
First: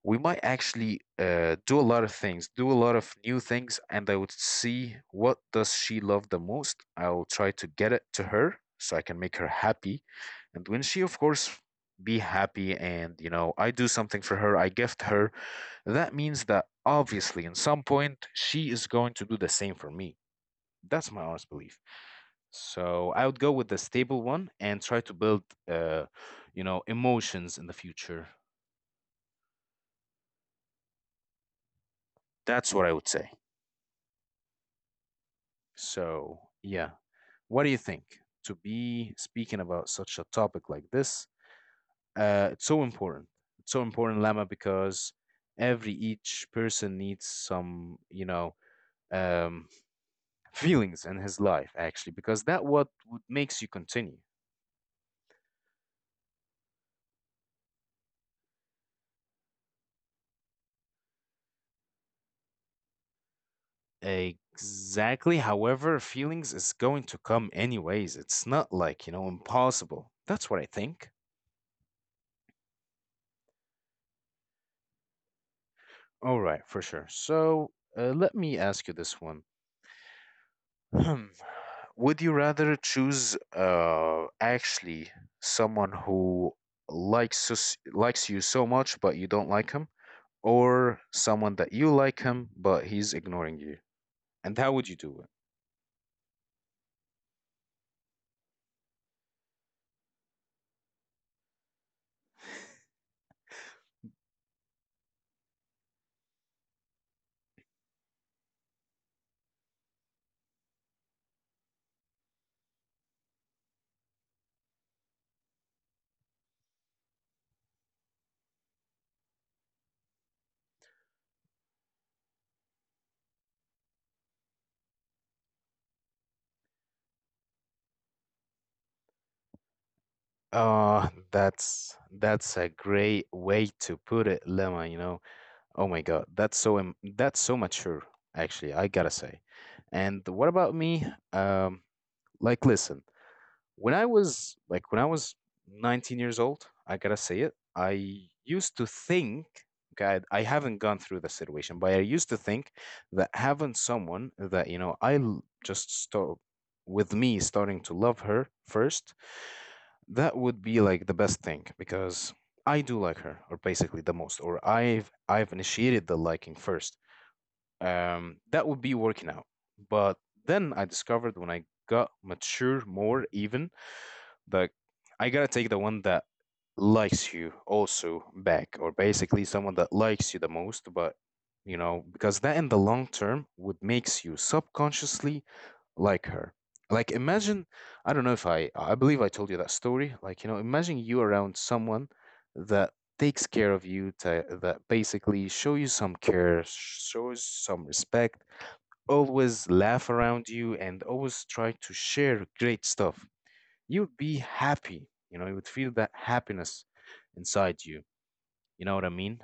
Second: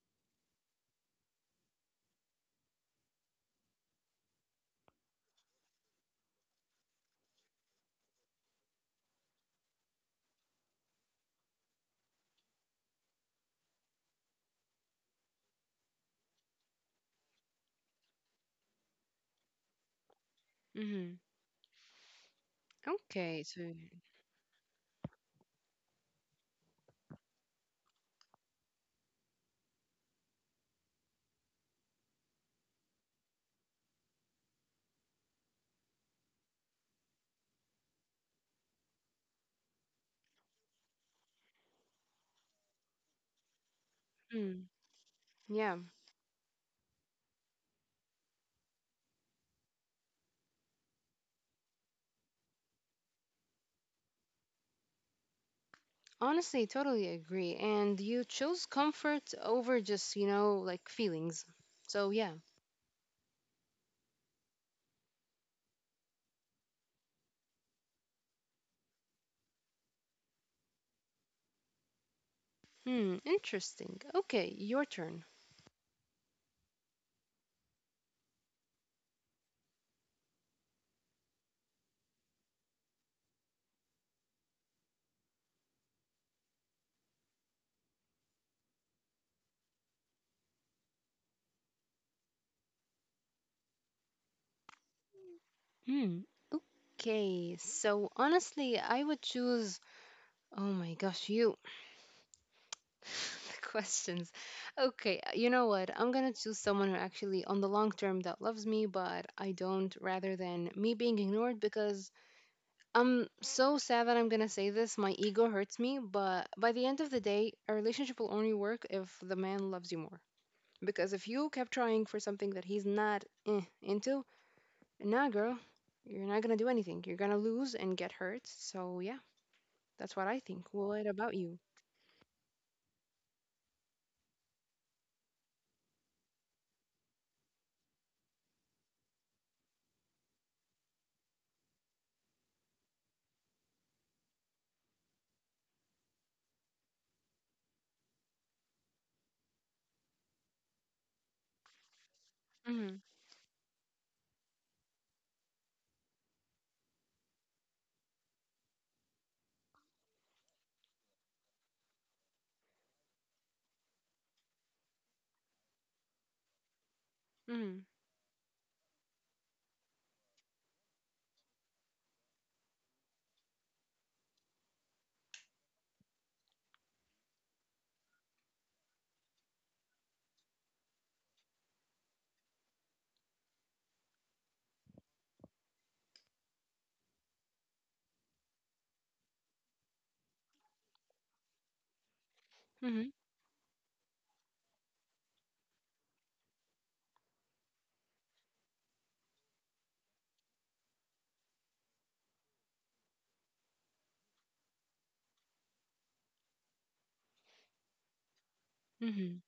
A: We might actually do a lot of things, do a lot of new things, and I would see what does she love the most. I'll try to get it to her so I can make her happy, and when she, of course, be happy, and you know, I do something for her, I gift her. That means that obviously, in some point, she is going to do the same for me. That's
B: Mm-hmm.
A: my honest belief. So I would
B: Okay,
A: go with
B: so
A: the stable one and try to build, uh, emotions in the future. That's what I would say. So, yeah. What do you think? To be speaking about such a topic like this, it's so important. It's so important, Lama,
B: mm,
A: because
B: yeah,
A: every each person needs some, you know, um, [LAUGHS] feelings in his life actually, because that what would makes you continue.
B: honestly, totally agree. And you chose comfort over just, you know, like feelings. So yeah.
A: Exactly. However, feelings is going to come anyways. It's not like, you know, impossible. That's what I think.
B: Hmm, interesting. Okay, your turn.
A: All right, for sure. So, let me ask you this one. Hmm. Would you rather choose actually someone who likes you so much but you don't like him, or someone that you like him but he's ignoring you? And how would you do it?
B: Hmm. Okay. So honestly, I would choose. Oh my gosh, you. [LAUGHS] The questions. Okay. You know what? I'm gonna choose someone who actually, on the long term, that loves me, but I don't, rather than me being ignored because I'm so sad that I'm gonna say this. My ego hurts me, but by the end of the day, a relationship will only work if the man loves you more. Because if you kept trying for something that he's not into, nah, girl, you're not gonna do anything. You're gonna lose and get hurt. So yeah, that's what I think. Well, what about you?
A: That's a great way to put it, Lemma, you know. Oh my God, that's that's so mature, actually, I gotta say. And what about me? Um, like, listen, when I was 19 years old, I gotta say it, I used to think, God, I haven't gone through the situation, but I used to think
B: Mm-hmm.
A: that having someone that, you know, just start with me starting to love her first, that would be like the best thing because I do like her, or basically the most, or I've initiated the liking first,
B: Mm-hmm.
A: that would be working out. But then I discovered when I got mature more, even that I gotta take the one that likes you also back, or basically someone that likes you the most. But because that in the long term would makes you subconsciously like her. Like imagine, I don't know if I believe I told you that story. Like, you know, imagine you around someone that
B: Mm-hmm.
A: takes care of you, to, that basically show you some care, shows some respect, always laugh around you and always try to share great stuff. You would be happy, you would feel that happiness inside you. You know what I
B: Mm-hmm.
A: mean?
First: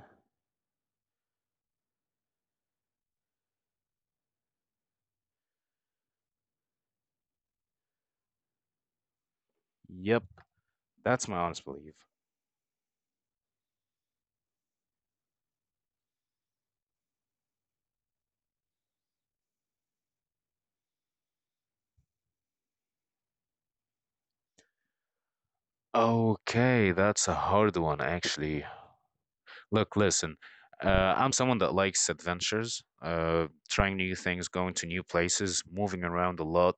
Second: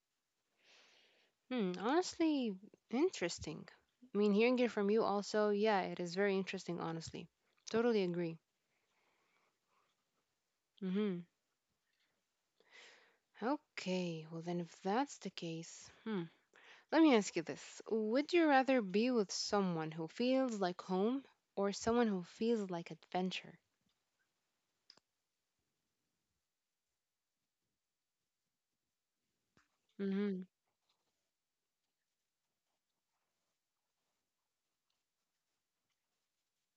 B: Hmm. Honestly, interesting. I mean, hearing it from you also, yeah, it is very interesting, honestly. Totally agree.
A: Yep,
B: Mm-hmm.
A: that's my honest belief.
B: Okay, well then if that's the case, hmm. Let me ask you this. Would you rather be with someone who feels like home or someone who feels like adventure?
A: Okay, that's a hard one actually. Look, listen,
B: Mm-hmm.
A: I'm someone that likes adventures, trying new things, going to new places, moving around a lot.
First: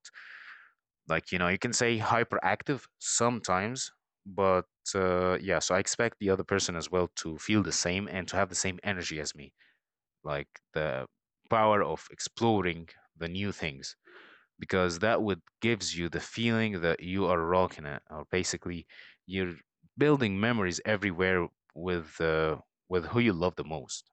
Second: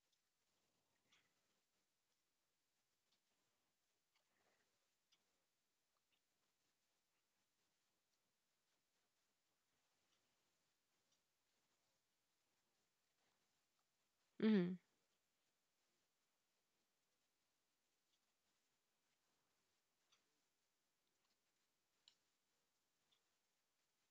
A: Like, you know, you can say hyperactive sometimes, but yeah, so I expect the other person as well to feel the same and to have the same energy as me, like the power of exploring the new things, because that would gives you the feeling that you are rocking it, or basically you're building memories everywhere with uh, with who you love the most.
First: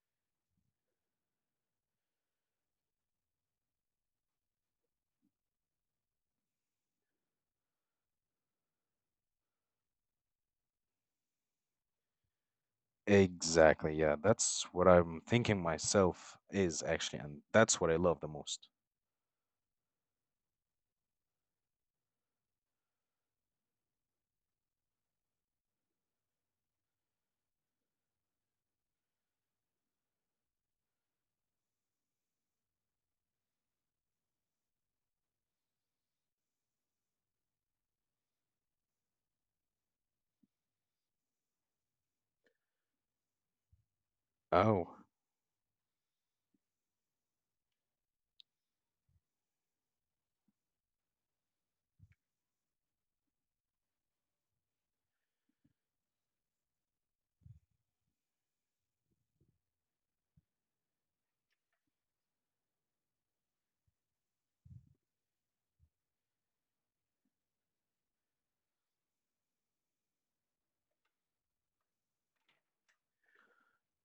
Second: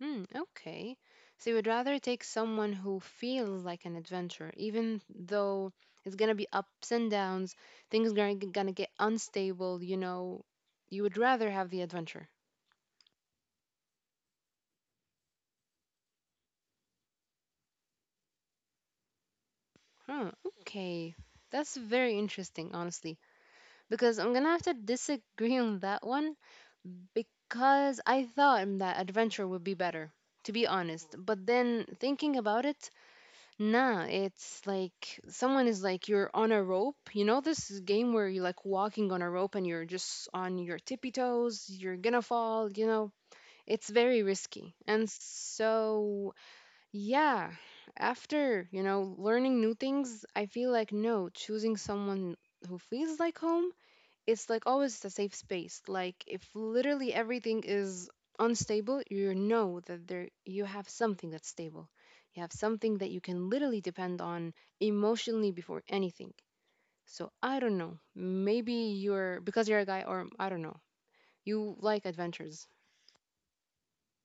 B: Hmm. Okay. So you would rather take someone who feels like an adventure, even though it's gonna be ups and downs, things gonna get unstable, you know. You would rather have the adventure.
A: Exactly. Yeah, that's what I'm thinking myself is actually, and that's what I love the most.
B: Huh, okay. That's very interesting, honestly. Because I'm gonna have to disagree on that one because I thought that adventure would be better, to be honest. But then thinking about it, nah, it's like someone is like you're on a rope. You know this game where you're like walking on a rope and you're just on your tippy toes, you're gonna fall, you know. It's very risky.
A: Oh,
B: And so, yeah, after, you know, learning new things, I feel like no, choosing someone who feels like home, it's like always a safe space. Like if literally everything is unstable, you know that there you have something that's stable. You have something that you can literally depend on emotionally before anything. So I don't know. Maybe you're because you're a guy or I don't know. You like adventures.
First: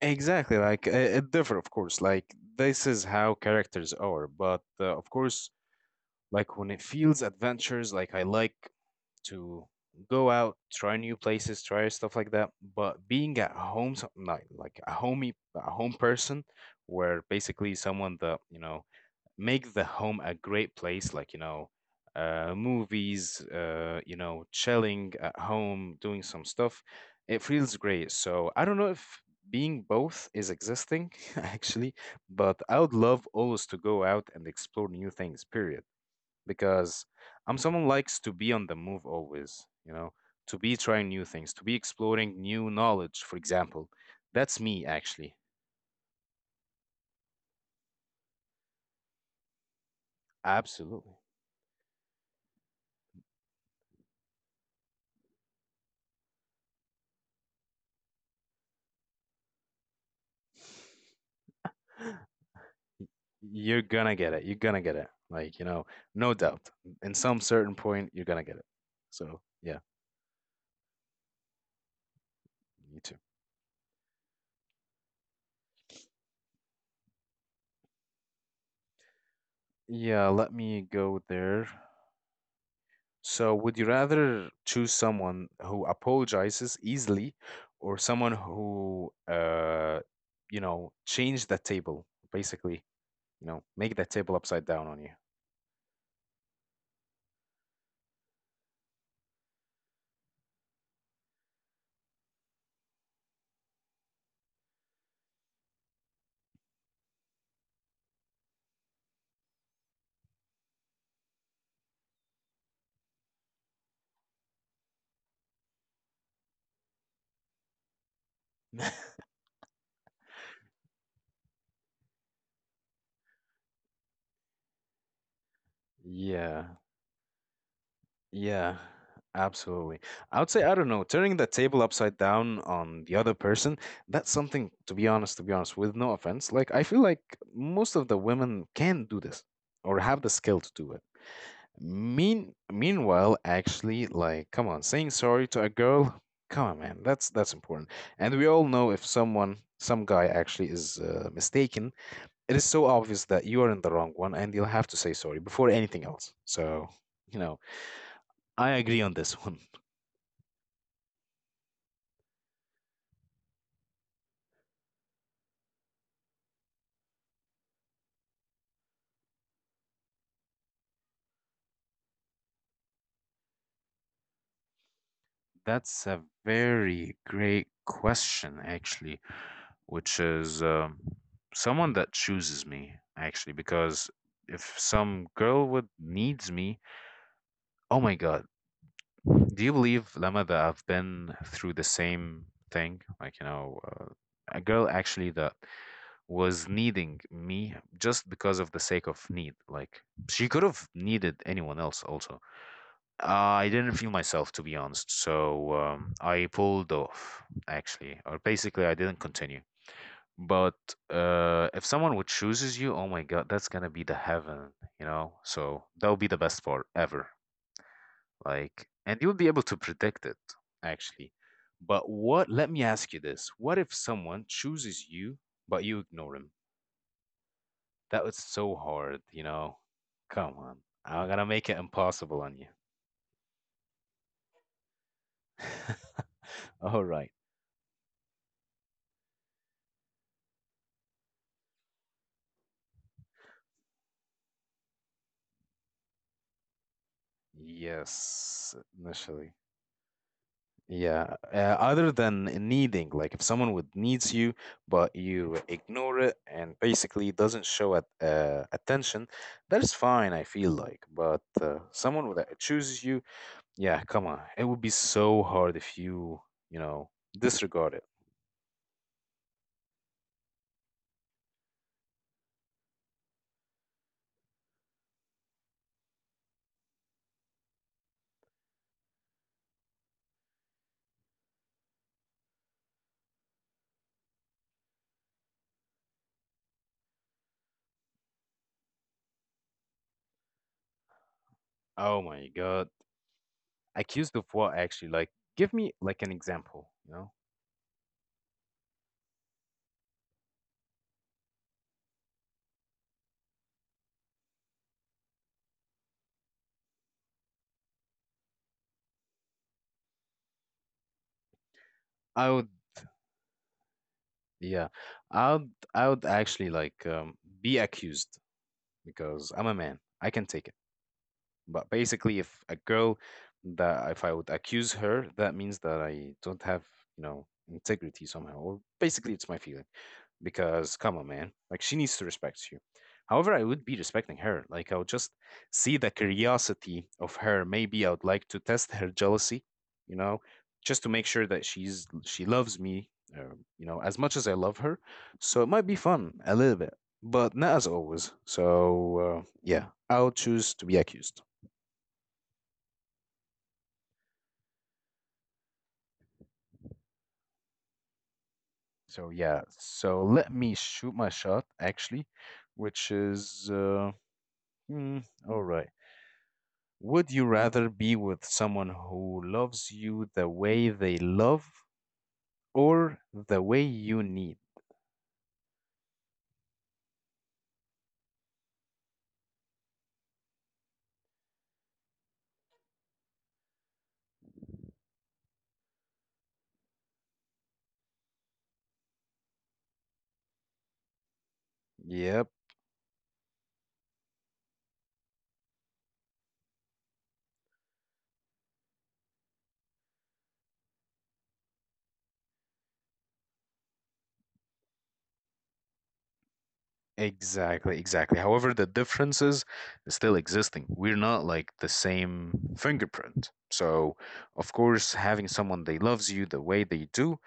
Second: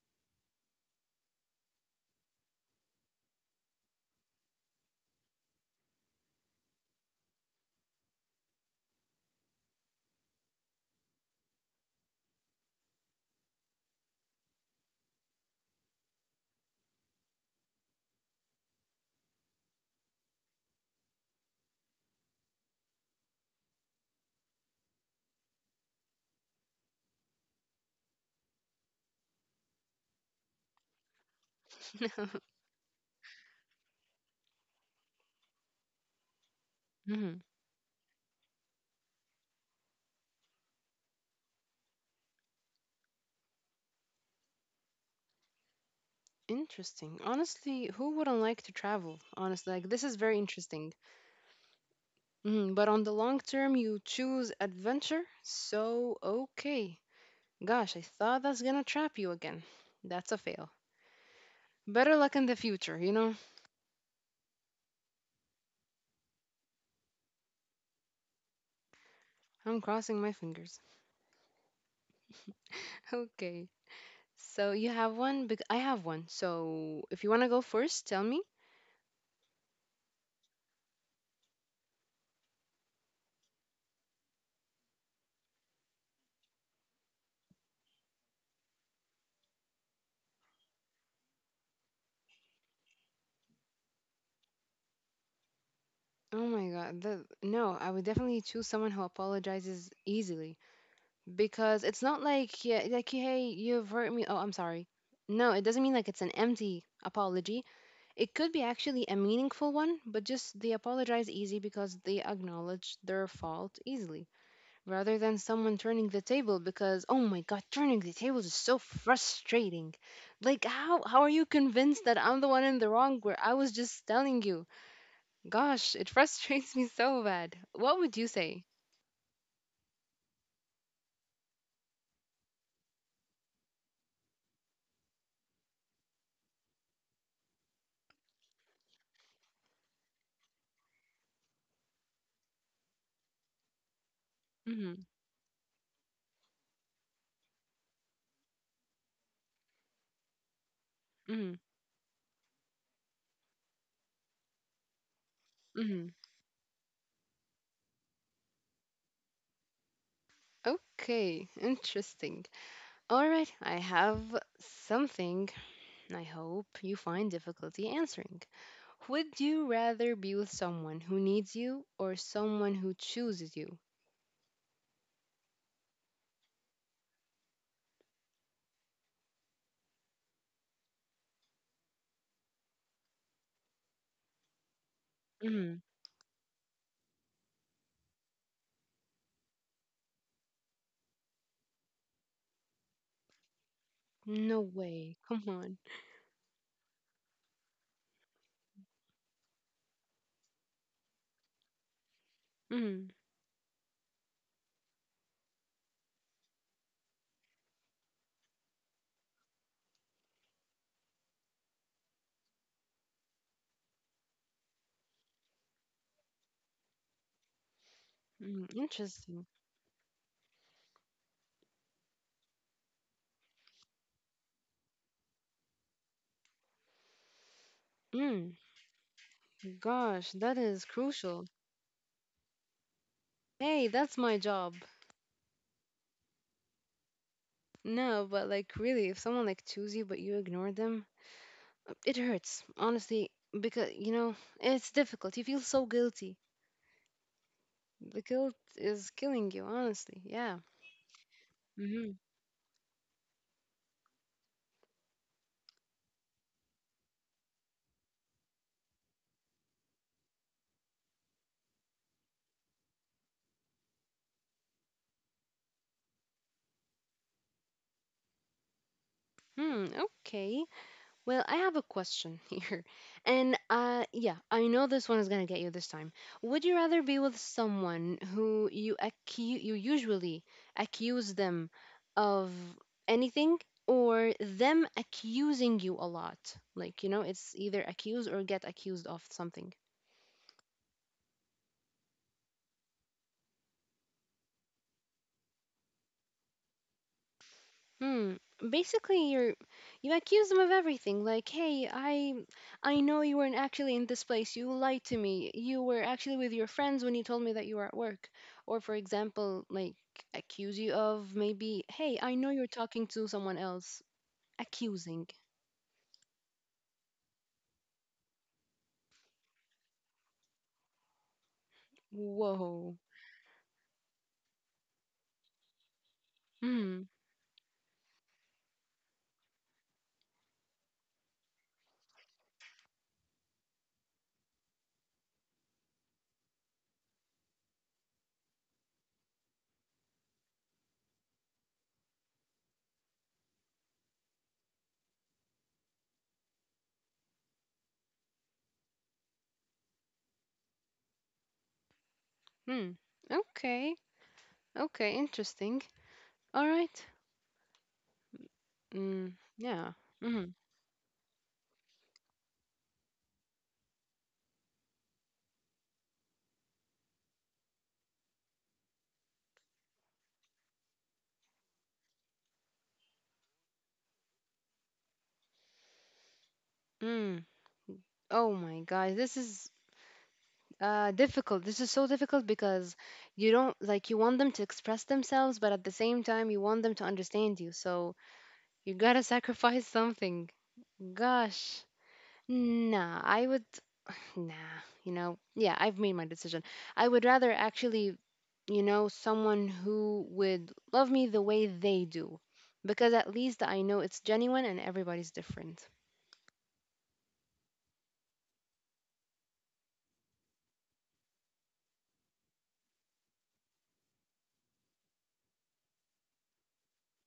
A: exactly. Like it differ, of course. Like this is how characters are, but of course, like when it feels adventures, like I like to go out, try new places, try stuff like that. But being at home, like a homey, a home person, where basically someone that you know make the home a great place, like you know, movies, you know, chilling at home doing some stuff. It feels great, so I don't know if being both is existing [LAUGHS] actually. But
B: [LAUGHS]
A: I would love always to go out and explore new things, period. Because
B: Hmm.
A: I'm someone likes to be on the move always, you know, to be trying new things, to be exploring new knowledge, for example. That's me actually.
B: Interesting. Honestly, who wouldn't like to travel? Honestly, like this is very
A: Absolutely.
B: interesting. Hmm. But on the long term, you choose adventure. So, okay. Gosh, I thought that's gonna trap you again. That's a fail. Better luck in the
A: y-
B: future, you know?
A: you're gonna get it. You're gonna get it. Like, you know, no doubt. In some certain point, you're gonna get it. So, yeah,
B: I'm crossing my fingers. [LAUGHS]
A: me too.
B: Okay. So you have one, I have one. So if you want to go first, tell me.
A: Yeah, let me go there. So, would you rather choose someone who apologizes easily or someone who, you know, change the table, basically, you know, make the table upside down on you?
B: Oh my god, no, I would definitely choose someone who apologizes easily because it's not like yeah, like hey, you've hurt me. Oh, I'm sorry. No, it doesn't mean like it's an empty apology. It could be actually a meaningful one, but just they apologize easy because they acknowledge their fault easily. Rather than someone turning the table because oh my god turning the tables is so
A: [LAUGHS]
B: frustrating, like how are you convinced that I'm the one in the wrong where I was just telling you, gosh, it [LAUGHS]
A: Yeah.
B: frustrates me so bad. What would you
A: Yeah,
B: say?
A: absolutely. I would say, I don't know, turning the table upside down on the other person, that's something, to be honest, with no offense. Like, I feel like most of the women can do this or have the skill to do it. Meanwhile, actually, like, come on, saying
B: Mm-hmm,
A: sorry to a girl, come on, man, that's important. And we all know if someone, some guy actually is
B: mm-hmm,
A: mistaken, it is so obvious that you are in the wrong one, and you'll have to say sorry before anything else.
B: mm-hmm.
A: So, you know, I agree on this [LAUGHS] one.
B: Okay, interesting. All right, I have something I hope you find difficulty answering. Would you rather be with someone who needs you or someone who chooses you?
A: That's a very great question, actually, which is someone that chooses me, actually, because if some girl would
B: Mm.
A: needs me, oh my God, do you believe, Lama, that I've been through the same thing? Like, you know, a girl
B: No
A: actually
B: way.
A: that
B: Come on.
A: was needing me just because of the sake of need. Like, she could have needed anyone else also.
B: Mm,
A: I didn't feel myself, to be honest. So I pulled off, actually, or basically, I didn't continue. But if someone would chooses you, oh my God, that's gonna be the heaven, you know? So that would be the best part ever. Like,
B: mm,
A: and you would be able
B: interesting.
A: to predict it, actually. But what, let me ask you this. What if someone chooses you, but you ignore him? That was so
B: Mm,
A: hard, you know? Come
B: gosh,
A: on.
B: that is
A: I'm gonna make
B: crucial.
A: it impossible on you.
B: Hey, that's my job.
A: [LAUGHS] All right.
B: No, but like really, if someone like chooses you but you ignore them, it hurts, honestly, because you know, it's difficult. You feel so guilty. The
A: Yes,
B: guilt is
A: initially.
B: killing you, honestly. Yeah.
A: Yeah. Other
B: Mm-hmm.
A: than needing, like if someone would needs you, but you ignore it and basically doesn't show at, attention, that is fine, I feel like. But someone that chooses you, yeah, come on. It would be so hard if you, you know, disregard it.
B: Hmm, okay. Well, I have a question [LAUGHS] here. And yeah, I know this one is going to get you this time. Would you rather be with someone who you usually accuse them of anything or them accusing you a lot? Like, you know, it's either accuse or get accused of something.
A: Oh my God. Accused of what actually? Like, give me like an example, you know?
B: Hmm. Basically, you accuse them of everything. Like, hey, I know you weren't actually in this place. You lied to me. You were actually with your friends when you told me that you were at work. Or, for example, like accuse you of maybe, hey,
A: I
B: I know
A: would,
B: you're talking to someone else.
A: yeah,
B: Accusing.
A: I would actually like be accused. Because I'm a man. I can take it. But basically, if a
B: Whoa.
A: girl that if I would accuse her, that means that I don't have,
B: Hmm.
A: you know, integrity somehow, or basically it's my feeling because come on, man. Like she needs to respect you. However, I would be respecting her. Like I would just see the curiosity of her. Maybe I would like to test her jealousy, you know, just to make sure that she loves me, you know, as much as I love her. So it might be fun a little bit, but not as always. So yeah, I'll choose to be accused.
B: Hmm. Okay. Okay. Interesting. All right.
A: So
B: Mm.
A: yeah,
B: Yeah.
A: so let
B: Hmm.
A: me shoot my shot actually, which is hmm, all right. Would you rather be with someone who loves you the way they love or the way you need?
B: Mm. Oh my God. This is difficult. This is so difficult because you don't like you want them to express themselves, but at the same time you want them to understand you, so you gotta sacrifice something, gosh.
A: Yep,
B: Nah, I would, [SIGHS] nah, you know, yeah, I've made my decision. I would rather actually, you know, someone who would love me the way they do because at least I know it's genuine and everybody's different.
A: exactly, exactly. However, the differences still existing. We're not like the same fingerprint. So, of course, having someone that loves you the way they do,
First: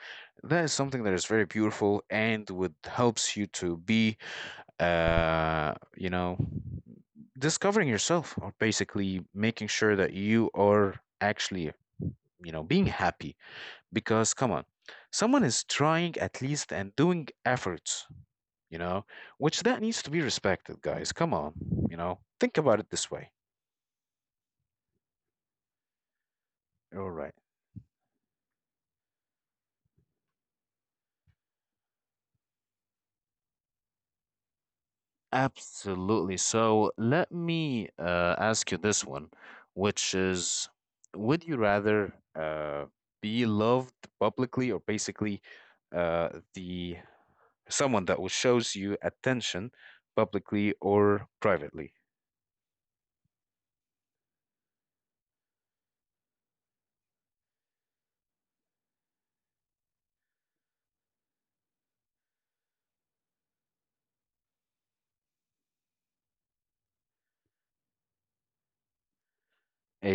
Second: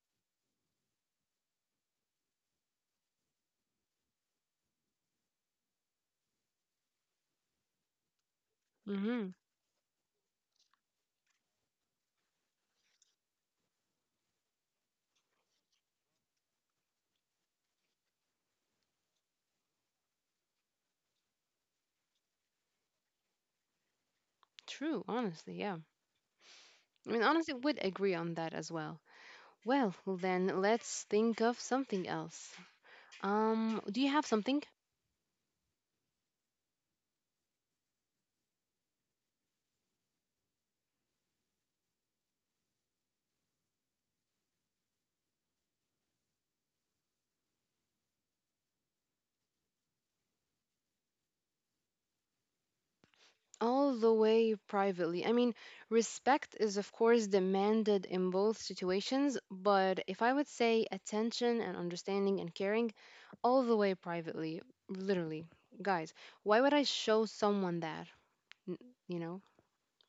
A: that is something that is very beautiful and would helps you to be, you know, discovering yourself or basically
B: Mm-hmm.
A: making sure that you are actually, you know, being happy. Because come on, someone is trying at least and doing efforts, you know, which that needs to be respected, guys, come on. You know, think about it this way.
B: True, honestly. Yeah,
A: All
B: I mean,
A: right,
B: honestly, would agree on that as well. Well, then let's think of something else. Do you have something?
A: absolutely. So let me ask you this one, which is would you rather uh, be loved publicly or basically uh, the someone that will shows you attention publicly or privately?
B: All the way privately. I mean, respect is, of course, demanded in both situations, but if I would say attention and understanding and caring, all the way privately, literally, guys, why would I show someone that? N- You know,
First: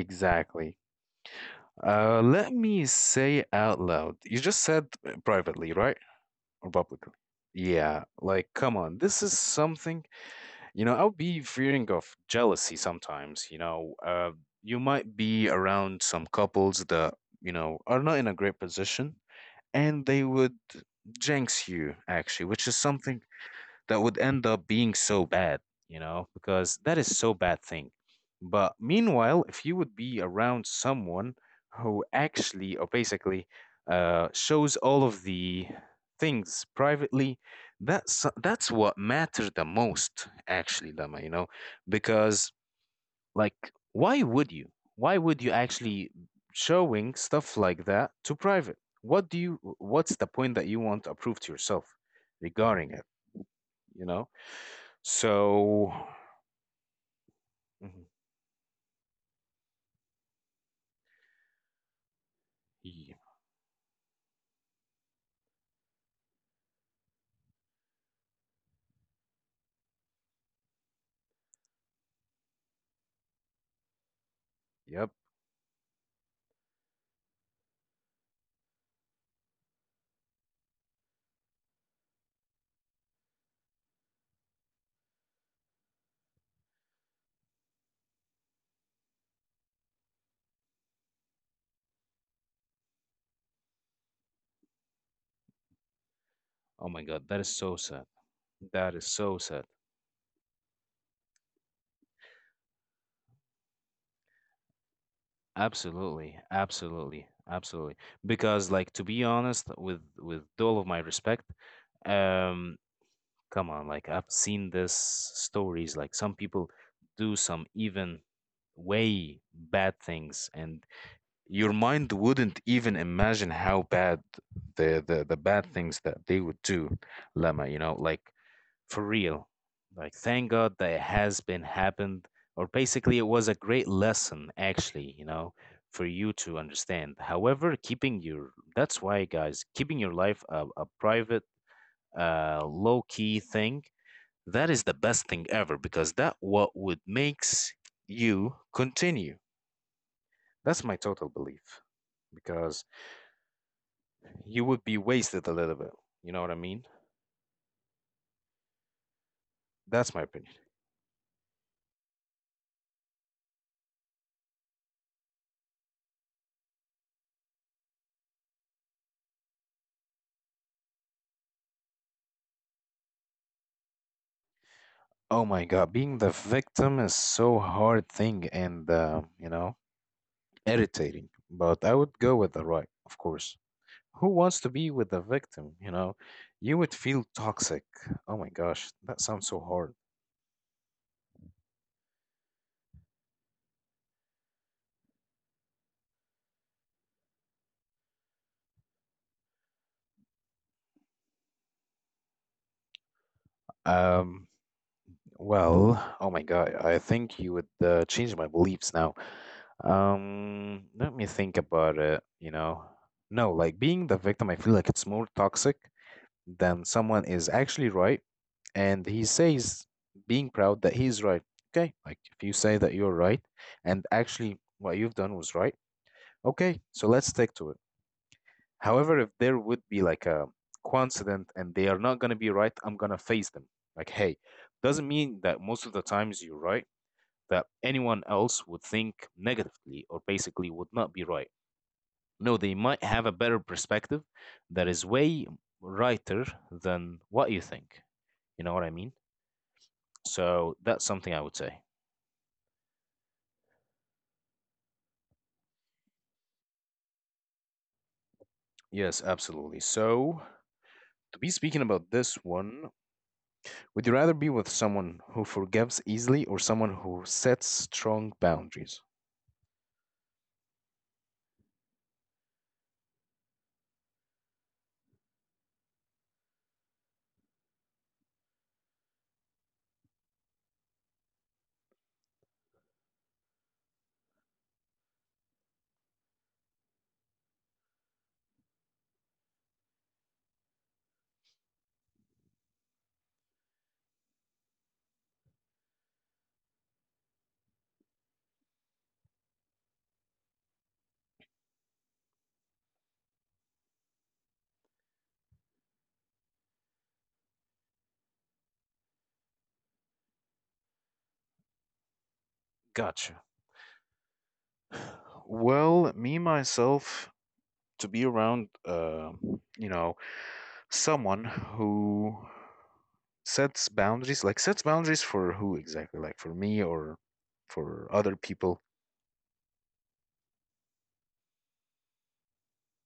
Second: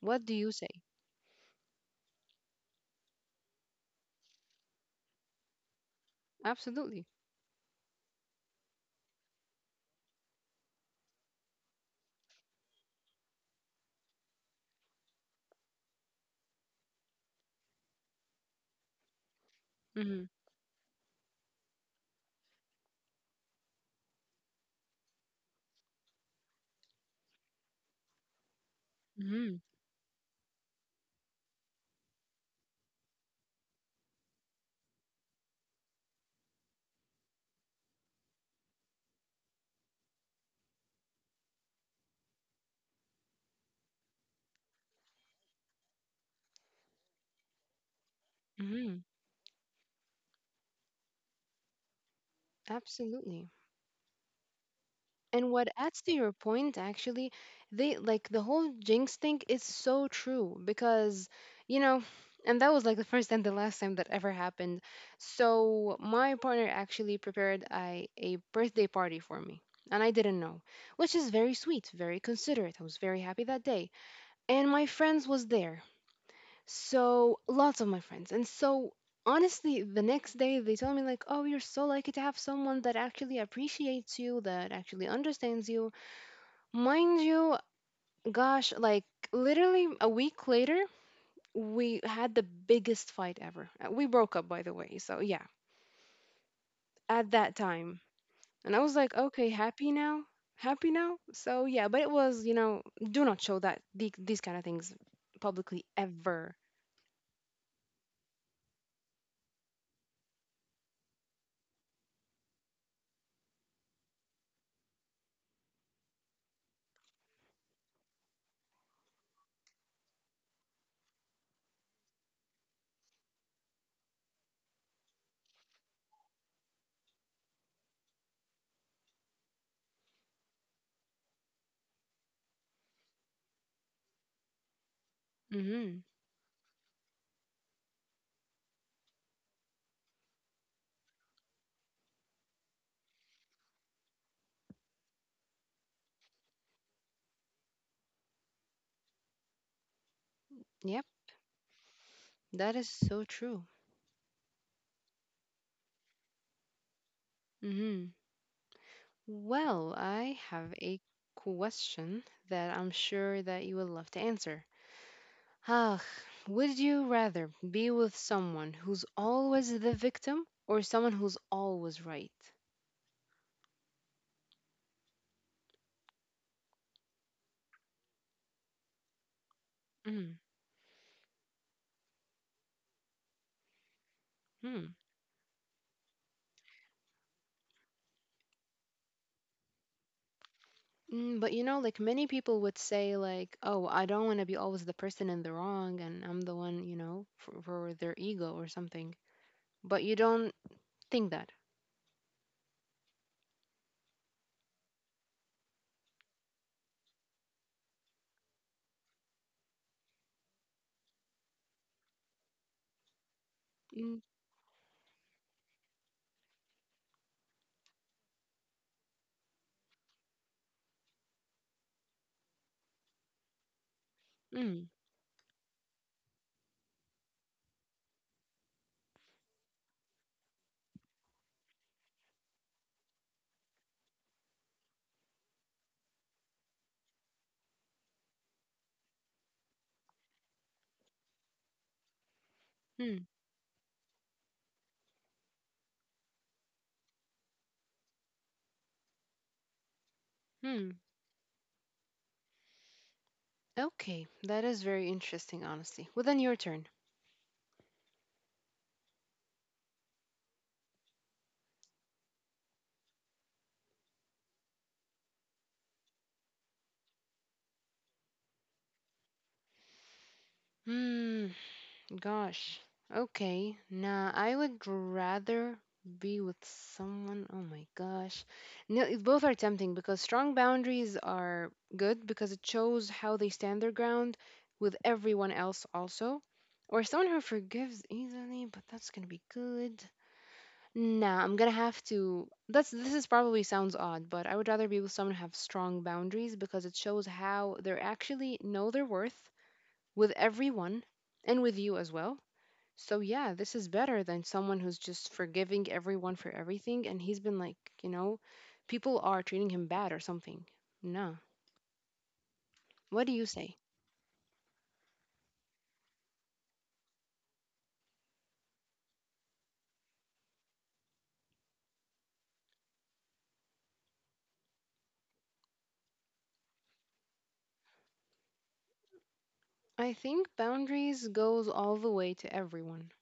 B: what do you say?
A: Let me say out loud. You just said privately, right? Or
B: Absolutely.
A: publicly? Yeah, like come on. This is something, you know, I'll be fearing of jealousy sometimes, you know. You might be around some couples that, you know, are not in a great position and they
B: Mm-hmm.
A: would jinx you actually, which is something that would end up being so bad, you know, because that is so bad thing. But meanwhile,
B: Mm-hmm.
A: if you would be around someone who actually or basically shows all of the things privately, that's what matter the most, actually, Lama. You know, because like, why would you? Why would you actually showing stuff like that to private?
B: Mm-hmm.
A: What do you? What's the point that you want to prove to yourself regarding it?
B: Absolutely.
A: You know?
B: And what
A: So,
B: adds to your point, actually, they
A: mhm.
B: like the whole jinx thing is so true because, you know, and that was like the
A: Ye-
B: first and the last time that ever happened. So my partner actually prepared a birthday party for me, and I didn't know, which is very sweet, very considerate. I was very happy that day, and my
A: yep.
B: friends was there. So lots of my friends, and so. Honestly, the next day they told me like, "Oh, you're so lucky to have someone that actually appreciates you, that actually understands you." Mind you, gosh, like literally a week later, we had the biggest fight ever. We broke up, by the way. So, yeah,
A: Oh my God, that
B: at
A: is
B: that
A: so sad.
B: time. And
A: That
B: I
A: is
B: was like,
A: so sad.
B: okay, happy now? Happy now? So, yeah, but it was, you know, do not show that these kind of things publicly
A: Absolutely,
B: ever.
A: absolutely, absolutely. Because, like, to be honest, with all of my respect, um, come on, like, I've seen this stories. Like, some people do some even way bad things, and your mind wouldn't even imagine how bad the bad things that they would do, Lama. You know, like for real. Like, thank God that it has been happened, or basically, it was a great lesson, actually, you know, for
B: Mhm.
A: you to understand. However, keeping your, that's why, guys, keeping your life a private, low key thing, that is the best thing ever because that what would makes you continue. That's my
B: Yep,
A: total belief
B: that
A: because
B: is so true.
A: you would be wasted a little bit. You know what I mean?
B: Mhm. Well, I
A: That's my
B: have
A: opinion.
B: a question that I'm sure that you will love to answer. Ah, would you rather be with someone who's always the victim or someone who's always right?
A: Oh my God, being the victim is so hard thing and you know,
B: Mm,
A: irritating. But I would go with the right, of course. Who wants
B: hmm.
A: to be with the victim, you know? You would feel toxic. Oh my gosh, that sounds so hard.
B: Mm, but you know, like many people would say, like, oh, I don't want to be always the person in the wrong and I'm the one, you know, for their ego or something. But you don't think that.
A: Um, well, oh my God, I think you would change my beliefs now. Let me think about it, you know. No, like
B: Mm,
A: being the victim, I feel like it's more toxic then someone is actually right and he says being proud that he's right. Okay, like if you say that you're right and actually
B: mm,
A: what you've done was right, okay, so let's stick to it. However, if there would be like a coincidence and they are not going to be right, I'm going to face them, like, hey, doesn't mean that most of the times you're right that anyone else would think negatively or basically would not be right. No, they might
B: mm,
A: have a better perspective that is way righter than what you think. You know what I mean? So
B: mm.
A: that's something I would say.
B: Okay, that is very interesting, honestly. Well, then your turn.
A: Yes, absolutely. So, to be speaking about this one, would you rather be with someone who forgives easily or someone who sets strong boundaries?
B: Hmm. Gosh. Okay. Nah, I would rather be with someone. Oh my gosh. No, both are tempting because strong boundaries are good because it shows how they stand their ground with everyone else also. Or someone who forgives easily, but that's gonna be good. Nah, I'm gonna have to. That's This is probably sounds odd, but I would rather be with someone who have strong boundaries because it shows how they are actually know their worth with everyone and with you as well. So yeah, this is better than someone who's just forgiving everyone for everything and he's been like, you know, people are treating him bad or something. No. What do you
A: Gotcha.
B: say?
A: [SIGHS] Well, me myself to be around, you know, someone who sets boundaries, like sets boundaries for who exactly, like for me or for other people.
B: I think boundaries goes all the way to everyone,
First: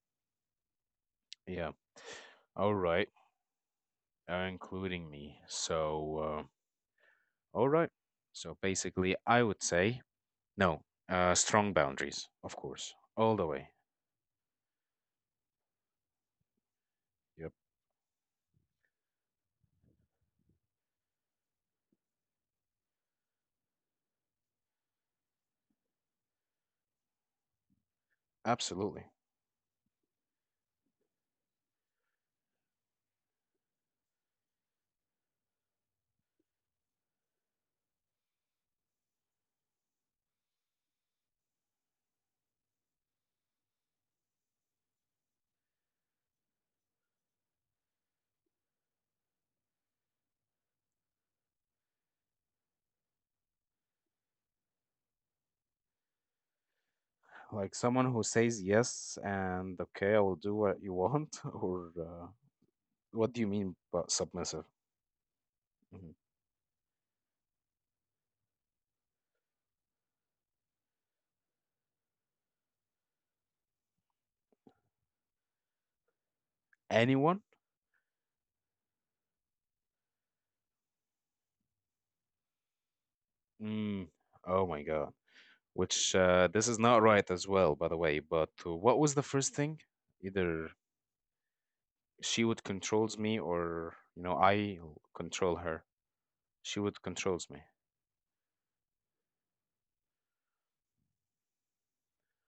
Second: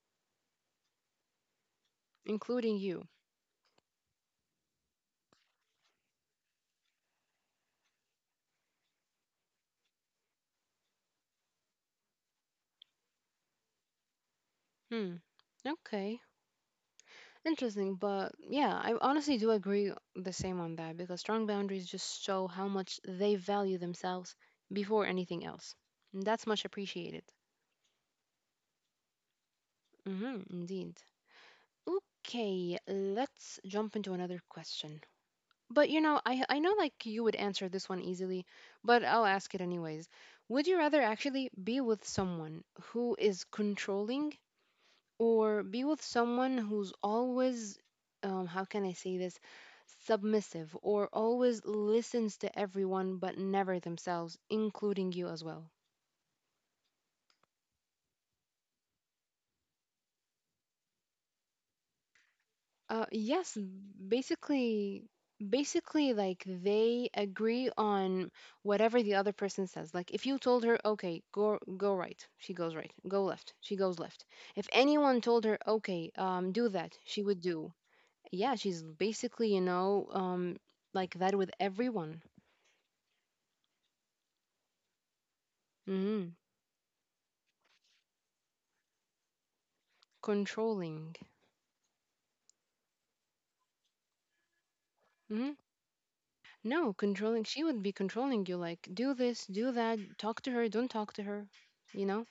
A: Yeah. All
B: including you.
A: right. Including me. So all right. So basically, I would say no, strong boundaries, of course, all the way.
B: Hmm. Okay.
A: Yep,
B: Interesting, but yeah, I honestly do agree the same on that because strong boundaries just show how much they value themselves before anything else. And that's much appreciated.
A: absolutely.
B: Mhm, indeed. Okay, let's jump into another question. But you know, I know, like, you would answer this one easily, but I'll ask it anyways. Would you rather actually be with someone who is controlling, or be with someone who's always, how can I say this? submissive, or always listens to everyone but never themselves, including you as well?
A: Like someone who says yes and okay, I will do what you want, [LAUGHS] or what do you
B: Yes,
A: mean by submissive?
B: basically,
A: Mhm.
B: basically, like they agree on whatever the other person says. Like if you told her, okay, go right, she goes right. Go left, she goes left. If anyone told her, okay, do that, she
A: Anyone?
B: would do. Yeah, she's basically, like that with everyone.
A: Mm. Oh my God. Which
B: hmm
A: this is not right as well, by the way. But what was the first thing? Either
B: Controlling.
A: she would controls me, or you know, I control
B: hmm
A: her. She would
B: No,
A: controls me.
B: controlling. She would be controlling you. Like do this, do that. Talk to her. Don't talk to her. You know.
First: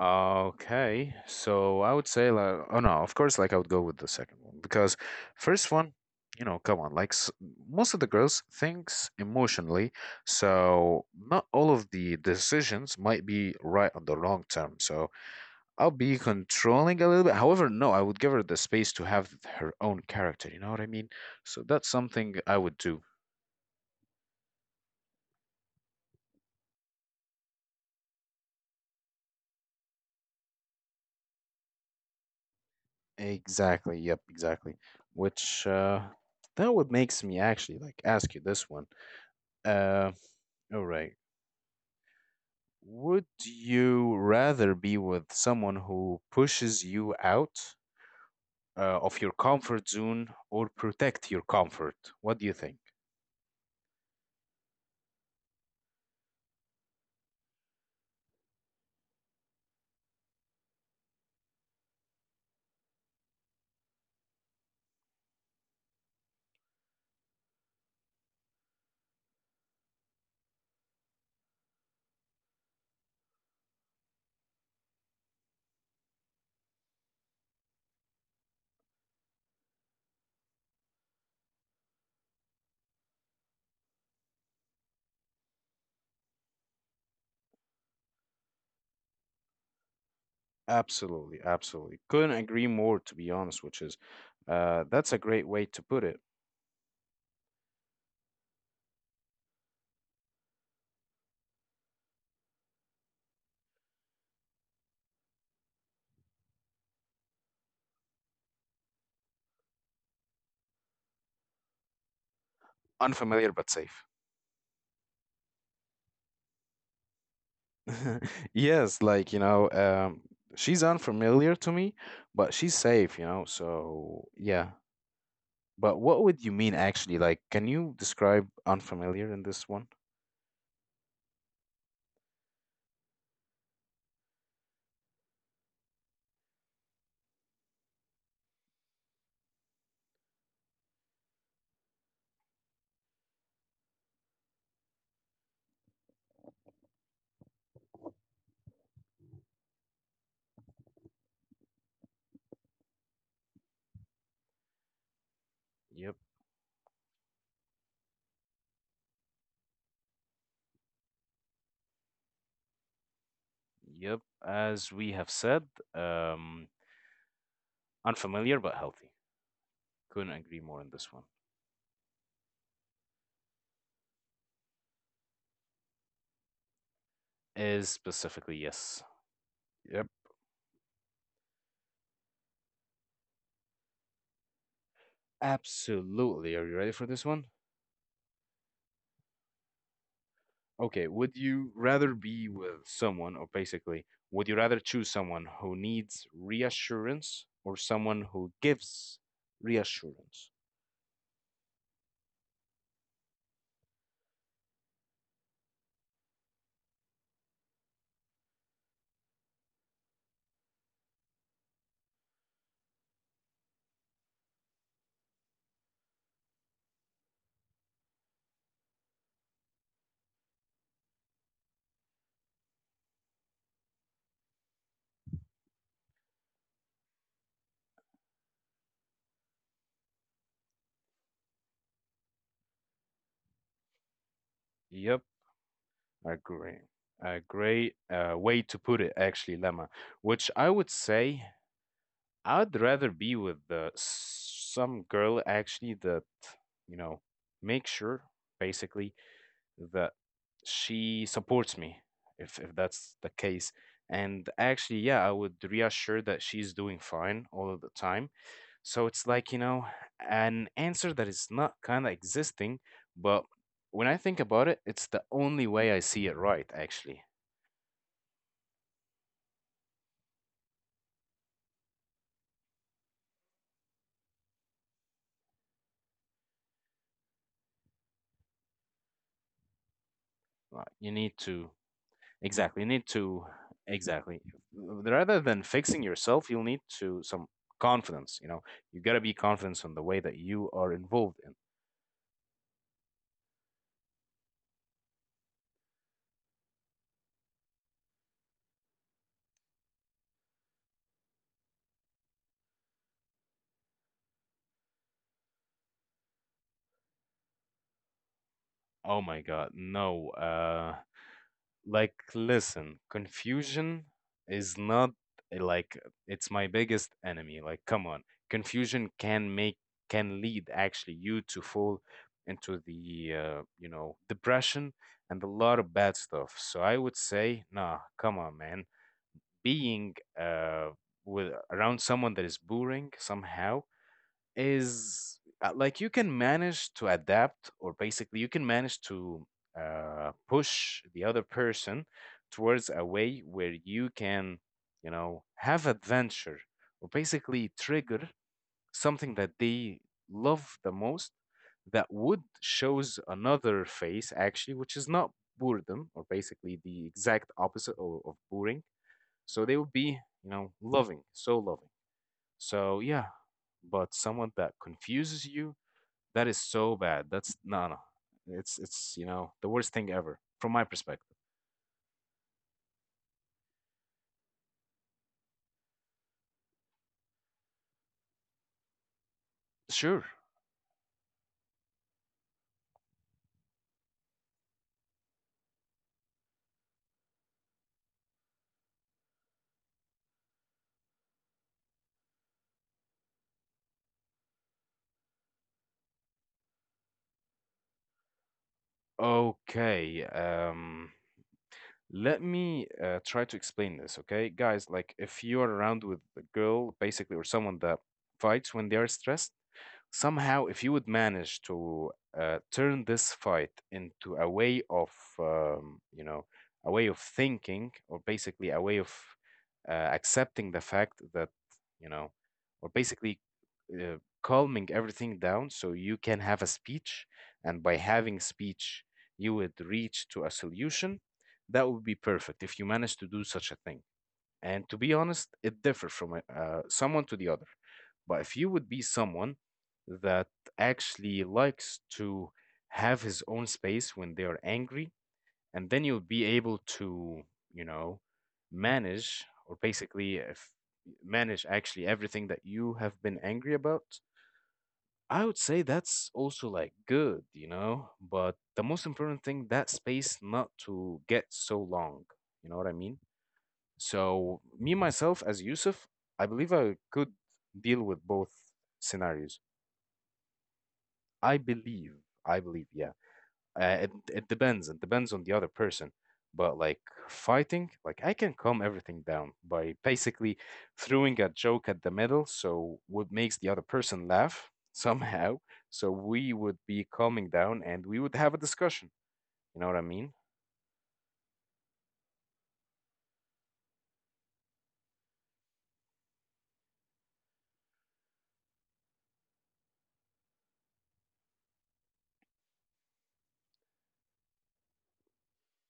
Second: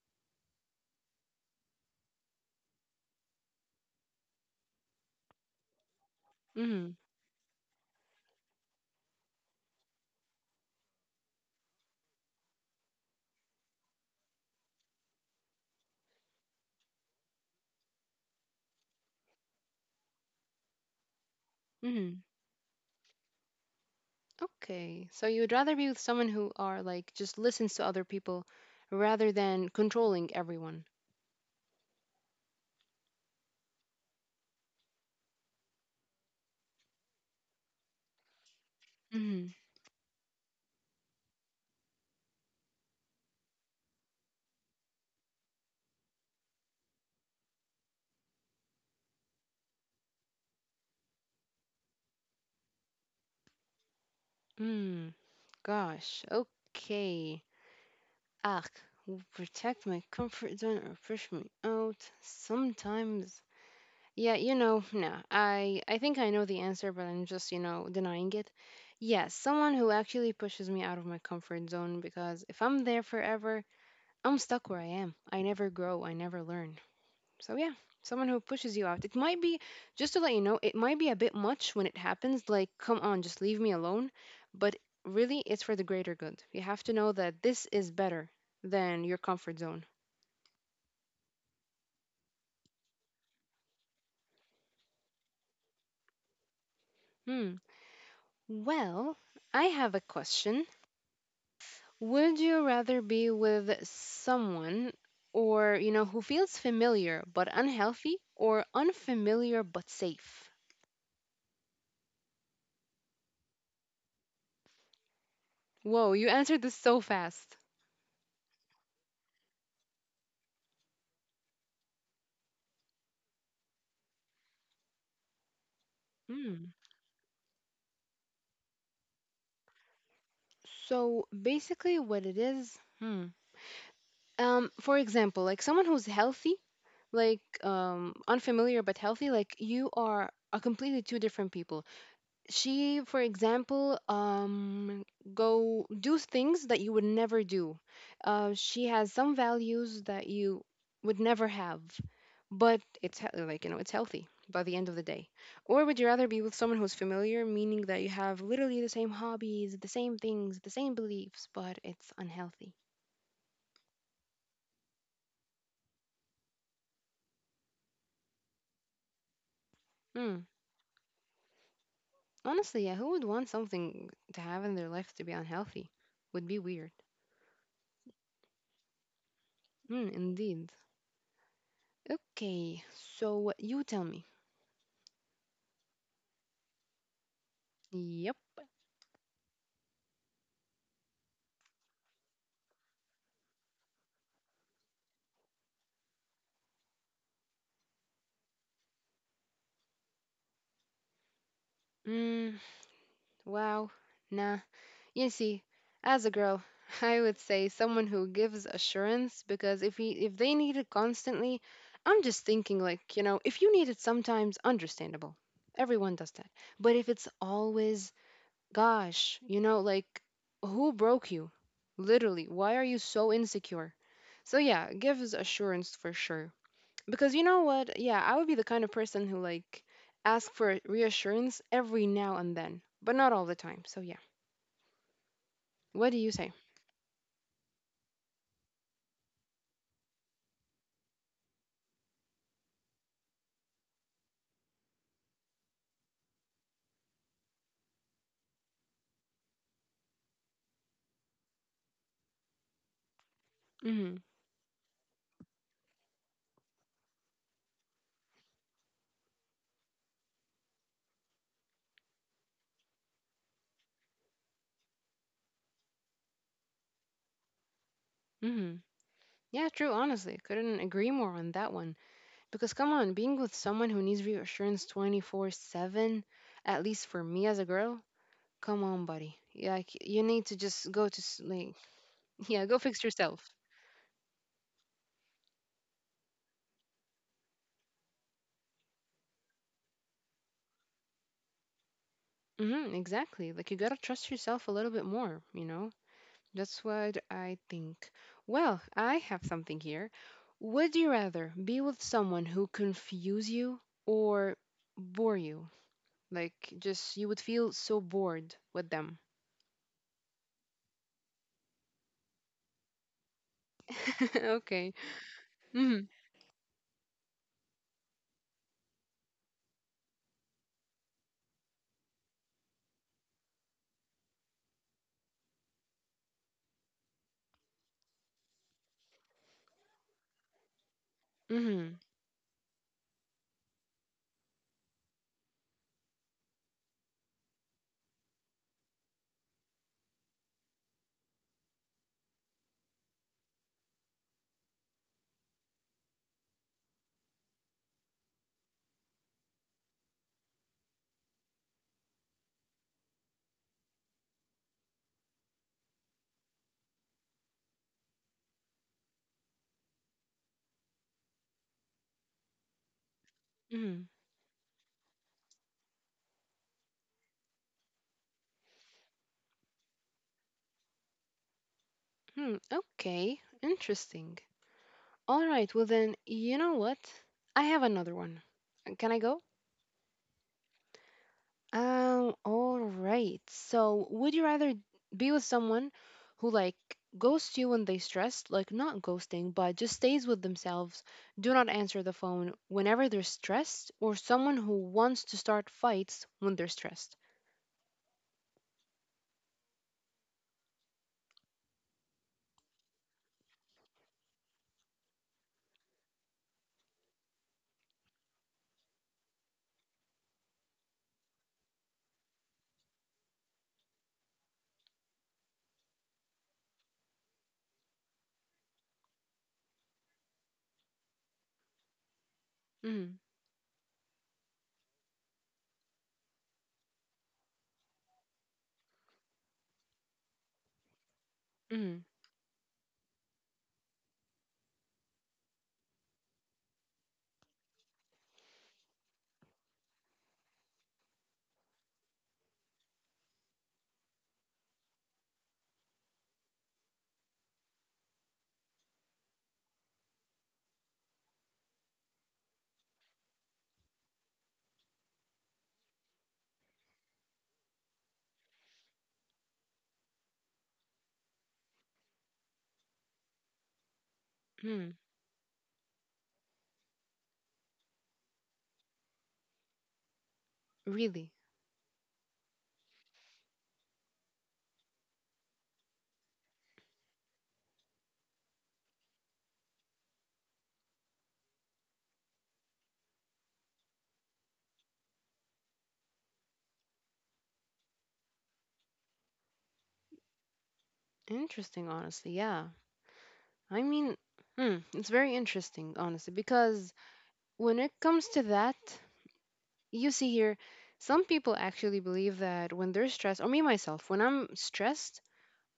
A: Okay, so I would say like, oh no, of course, like I would go with the second one because first one, you know, come on,
B: hmm
A: like s most of the girls thinks emotionally, so not all of the decisions might be right on the long term. So I'll be controlling a little bit. However, no, I would give her the space to have her own character. You know what I mean? So that's
B: hmm
A: something I would do.
B: Okay, so you would rather be with someone who are like just listens to other people rather than controlling everyone.
A: Exactly. Yep. Exactly. Which that would makes me actually like ask you this one.
B: hmm
A: Um. All right. Would you rather be with someone who pushes you out of your comfort zone or protect your comfort? What do you think?
B: Mm, gosh, okay. Ugh, will protect my comfort zone or push me out sometimes. Yeah, you know, nah, I think I know the answer, but I'm just, you know, denying it. Yes, someone who actually pushes me out of my comfort zone, because if I'm there forever, I'm stuck where I am. I never grow, I never learn. So yeah, someone who pushes you out. It might be, just to let you know, it might be a bit much when it happens, like come on, just leave me alone, but really it's for the greater good. You have to know that this is better than your comfort zone.
A: Absolutely, absolutely. Couldn't agree more, to be honest, which is that's a great way to put it.
B: Hmm. Well, I have a question. Would you rather be with someone, or, you know, who feels familiar but unhealthy, or unfamiliar but safe?
A: Unfamiliar but safe.
B: Whoa, you answered this so fast.
A: [LAUGHS] Yes, like, she's unfamiliar to me, but she's safe, you know, so yeah. But what would you
B: Hmm.
A: mean actually? Like, can you describe unfamiliar in this one?
B: So basically, what it is, hmm. For example, like someone who's healthy, like, unfamiliar but healthy, like you are completely two different people. She, for example, go do things that you would never do. She has some values that you would never have, but it's like, you know, it's healthy by the end of the day. Or would you
A: Yep.
B: rather be with someone who's familiar, meaning that you have literally the same hobbies, the same things, the same beliefs, but it's unhealthy?
A: Yep, as we have said, um, unfamiliar but healthy. Couldn't
B: Hmm.
A: agree more on this one.
B: Honestly, yeah, who would want something to have in their life to be unhealthy? Would be weird.
A: Is specifically yes.
B: Hmm,
A: Yep,
B: indeed. Okay, so you tell me.
A: absolutely. Are you ready for this one?
B: Yep.
A: Okay, would you rather be with someone, or basically, would you rather choose someone who needs reassurance or someone who gives reassurance?
B: Mm, wow. Nah. You see, as a girl, [LAUGHS] I would say someone who gives assurance, because if he, if they need it constantly, I'm just thinking like, you know, if you need it sometimes, understandable. Everyone does that. But if it's always, gosh, you know, like, who broke you? Literally, why are you so insecure? So, yeah, give us assurance for sure. Because you know what? Yeah, I would be the kind of person who, like, ask for reassurance every now and then, but not all the time. So, yeah.
A: Yep,
B: What do you say?
A: agree. A great way to put it, actually, Lemma, which I would say I'd rather be with some girl actually that, you know, make sure basically that she supports me, if that's the case.
B: Mm
A: And actually, yeah, I would reassure that she's doing fine all of the time. So it's like, you know, an answer that is not kind of existing, but when I think about it, it's the only way I see it right, actually.
B: hmm. Mm hmm. Yeah, true, honestly. Couldn't agree more on that one. Because, come on, being with someone who needs reassurance 24/7, at least for me as a girl, come on, buddy. Like, you need to just
A: Like,
B: go
A: you
B: to
A: need to
B: sleep. Yeah, go
A: exactly. You
B: fix
A: need
B: yourself.
A: to exactly rather than fixing yourself, you'll need to some confidence. You know, you gotta be confident on the way that you are involved in.
B: Exactly. Like you gotta trust yourself a little bit more, you know? That's what I think. Well, I have something here. Would you rather be with someone who confuse you, or bore you? Like just you would feel so bored with them.
A: Oh my God, no. Like, listen, confusion
B: [LAUGHS]
A: is
B: Okay.
A: not
B: hmm
A: like it's my biggest enemy. Like, come on, confusion can make can lead actually you to fall into the you know depression and a lot of bad stuff. So I would say, nah, come on, man, being with
B: hmm
A: around someone that is boring somehow is like you can manage to adapt or basically you can manage to push the other person towards a way where you can you know have adventure or basically trigger something that they love the most that would shows another face actually which is not boredom or basically the exact opposite of boring, so they would be, you know, loving. So yeah,
B: hmm
A: but someone that confuses you, that is so bad. That's no, no. It's you know the worst thing ever from my perspective.
B: Hmm. Okay. Interesting. All right. Well then, you know what? I have another one. Can I go?
A: Sure.
B: All right. So, would you rather be with someone who, like, ghosts you when they stressed, like not ghosting, but just stays with themselves, do not answer the phone whenever they're stressed, or someone who wants to start fights when they're stressed?
A: Okay. Let me try to explain this. Okay, guys. Like if you are around with a girl, basically, or someone that fights when they are stressed, somehow, if you would manage to turn this fight into a way of, you know, a way of thinking, or basically a way of accepting the fact that, you know, or
B: Mm,
A: basically uh, calming everything down so you can have a speech, and by having speech, you would reach to a solution. That
B: mm,
A: would be perfect if you manage to do such a thing. And to be honest, it differs from someone to the other. But if you would be someone that actually likes to have his own space when they are angry, and then you'll be able to, you know, manage or basically if manage actually everything that you have been angry about, I would say that's also like good, you know? But the most important thing, that space not to get so long. You know what I mean? So me
B: mm.
A: myself as Yusuf, I believe I could deal with both scenarios.
B: Really
A: I believe, I believe, yeah. It depends. It depends on the other person. But like fighting, like I can calm everything down by basically throwing a joke at the middle, so what makes the other person laugh [LAUGHS] somehow. So we would be calming down and we would have a discussion. You know what I mean?
B: interesting, honestly. Yeah. I mean, hmm, it's very interesting, honestly, because when it comes to that, you see here, some people actually believe that when they're stressed, or me myself, when I'm stressed,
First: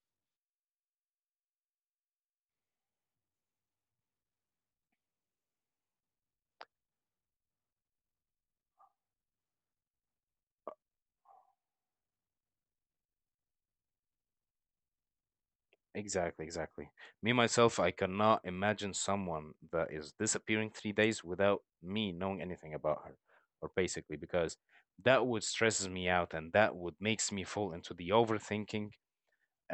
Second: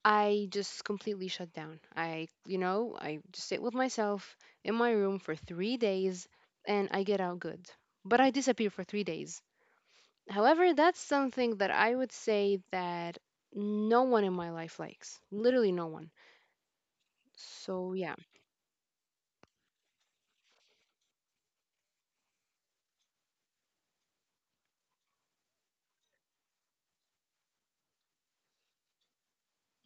B: I just completely shut down. I, you know, I just sit with myself in my room for 3 days and I get out good. But I disappear for 3 days. However, that's something that I would say that no one in my life likes. Literally no one.
A: Exactly, exactly. Me myself,
B: So,
A: I
B: yeah.
A: cannot imagine someone that is disappearing 3 days without me knowing anything about her, or basically, because that would stresses me out and that would makes me fall into the overthinking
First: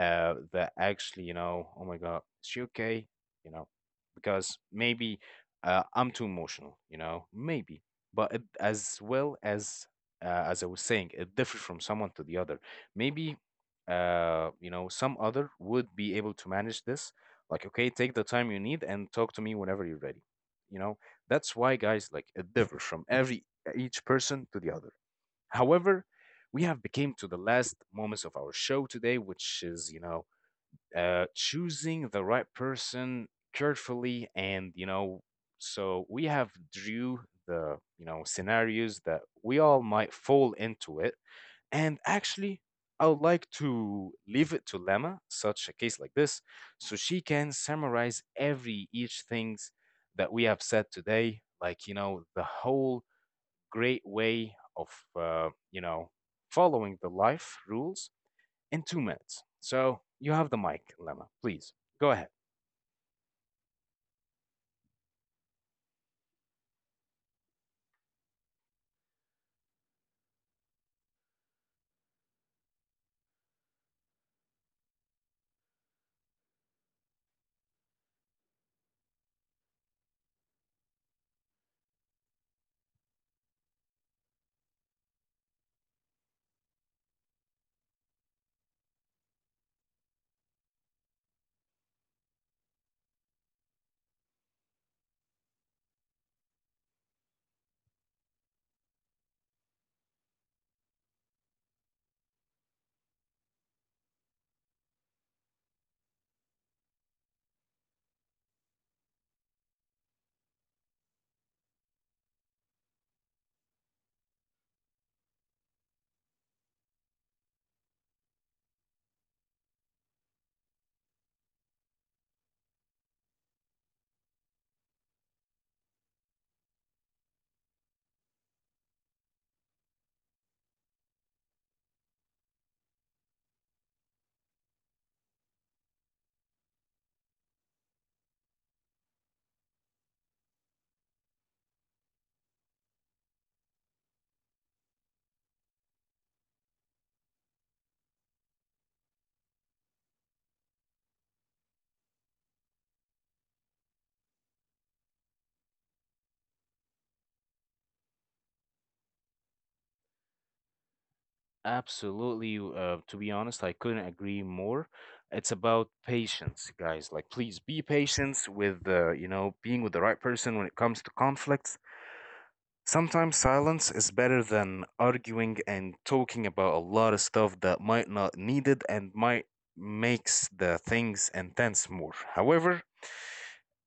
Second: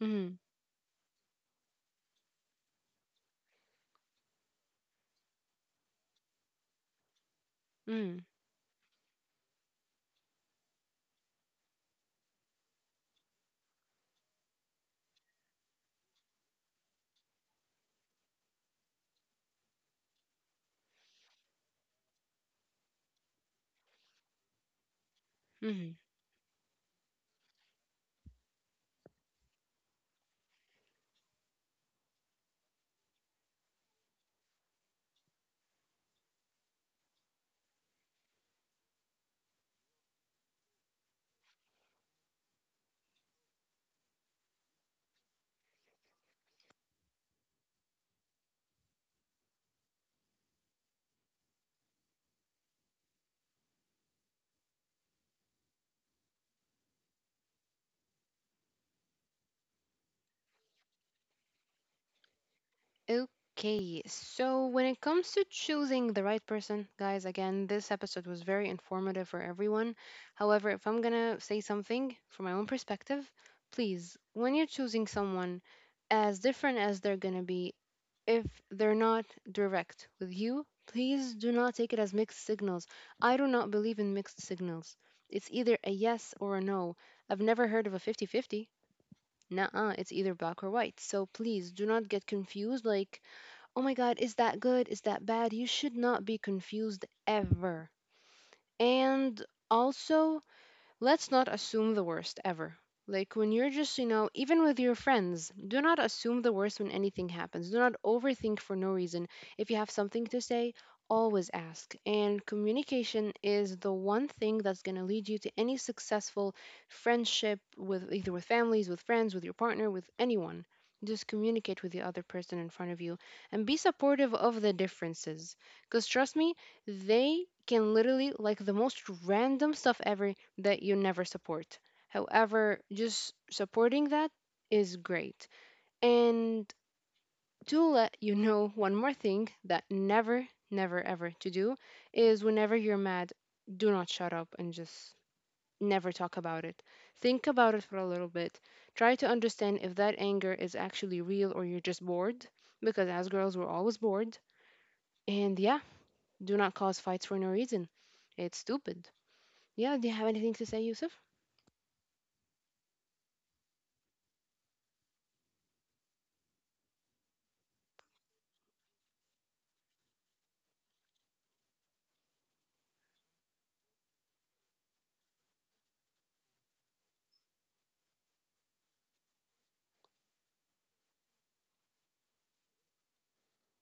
B: Mm-hmm.
A: that actually, you know, oh my God, is she okay? You know, because maybe I'm too emotional, you know, maybe.
B: Mm-hmm.
A: But it, as well as I was saying, it differs from someone to the other. Maybe you know, some other would be able to manage this. Like, okay, take the time you need and talk to me whenever you're ready. You know, that's why guys like it differs from every each person to the other.
B: Mm-hmm.
A: However, we have become to the last moments of our show today, which is, you know, choosing the right person carefully. And, you know, so we have drew the, you know, scenarios that we all might fall into it. And actually, I would like to leave it to Lema, such a case like this, so she can summarize every each things that we have said today, like, you know, the whole great way of you know following the life rules in 2 minutes. So you have the mic, Lemma. Please go ahead.
B: Okay, so when it comes to choosing the right person, guys, again, this episode was very informative for everyone. However, if I'm gonna say something from my own perspective, please, when you're choosing someone, as different as they're gonna be, if they're not direct with you, please do not take it as mixed signals. I do not believe in mixed signals. It's either a yes or a no. I've never heard of a 50-50. 50. Nuh it's either black or white. So please do not get confused. Like, oh my god, is that good? Is that bad? You should not be confused ever. And also, let's not assume the worst ever. Like when you're just, you know, even with your friends, do not assume the worst when anything happens. Do not overthink for no reason. If you have something to say, always ask. And communication is the one thing that's going to lead you to any successful friendship, with either with families, with friends, with your partner, with anyone. Just communicate with the other person in front of you and be supportive of the differences. Because trust me, they can literally, like the most random stuff ever, that you never support. However, just supporting that is great. And to let you know one more thing that never, never, ever to do is whenever you're mad, do not shut up and just never talk about it. Think about it for a little bit. Try to understand if that anger is actually real or you're just bored, because as girls, we're always bored. And yeah, do not cause fights for no reason. It's stupid. Yeah, do you have anything to say, Yusuf?
A: Absolutely. To be honest, I couldn't agree more. It's about patience, guys. Like, please be patient with the, you know, being with the right person when it comes to conflicts. Sometimes silence is better than arguing and talking about a lot of stuff that might not needed and might makes the things intense more. However,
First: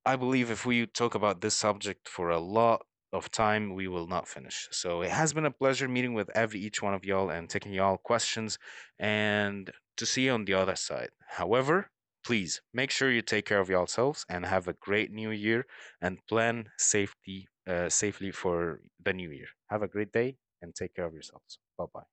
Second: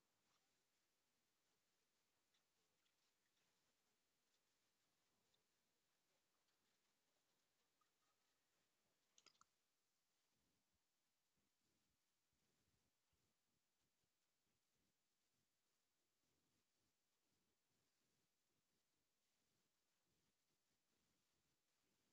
A: I believe if we talk about this subject for a lot of time, we will not finish. So it has been a pleasure meeting with every each one of y'all and taking y'all questions and to see you on the other side. However, please make sure you take care of yourselves and have a great new year and plan safety safely for the new year. Have a great day and take care of yourselves. Bye bye.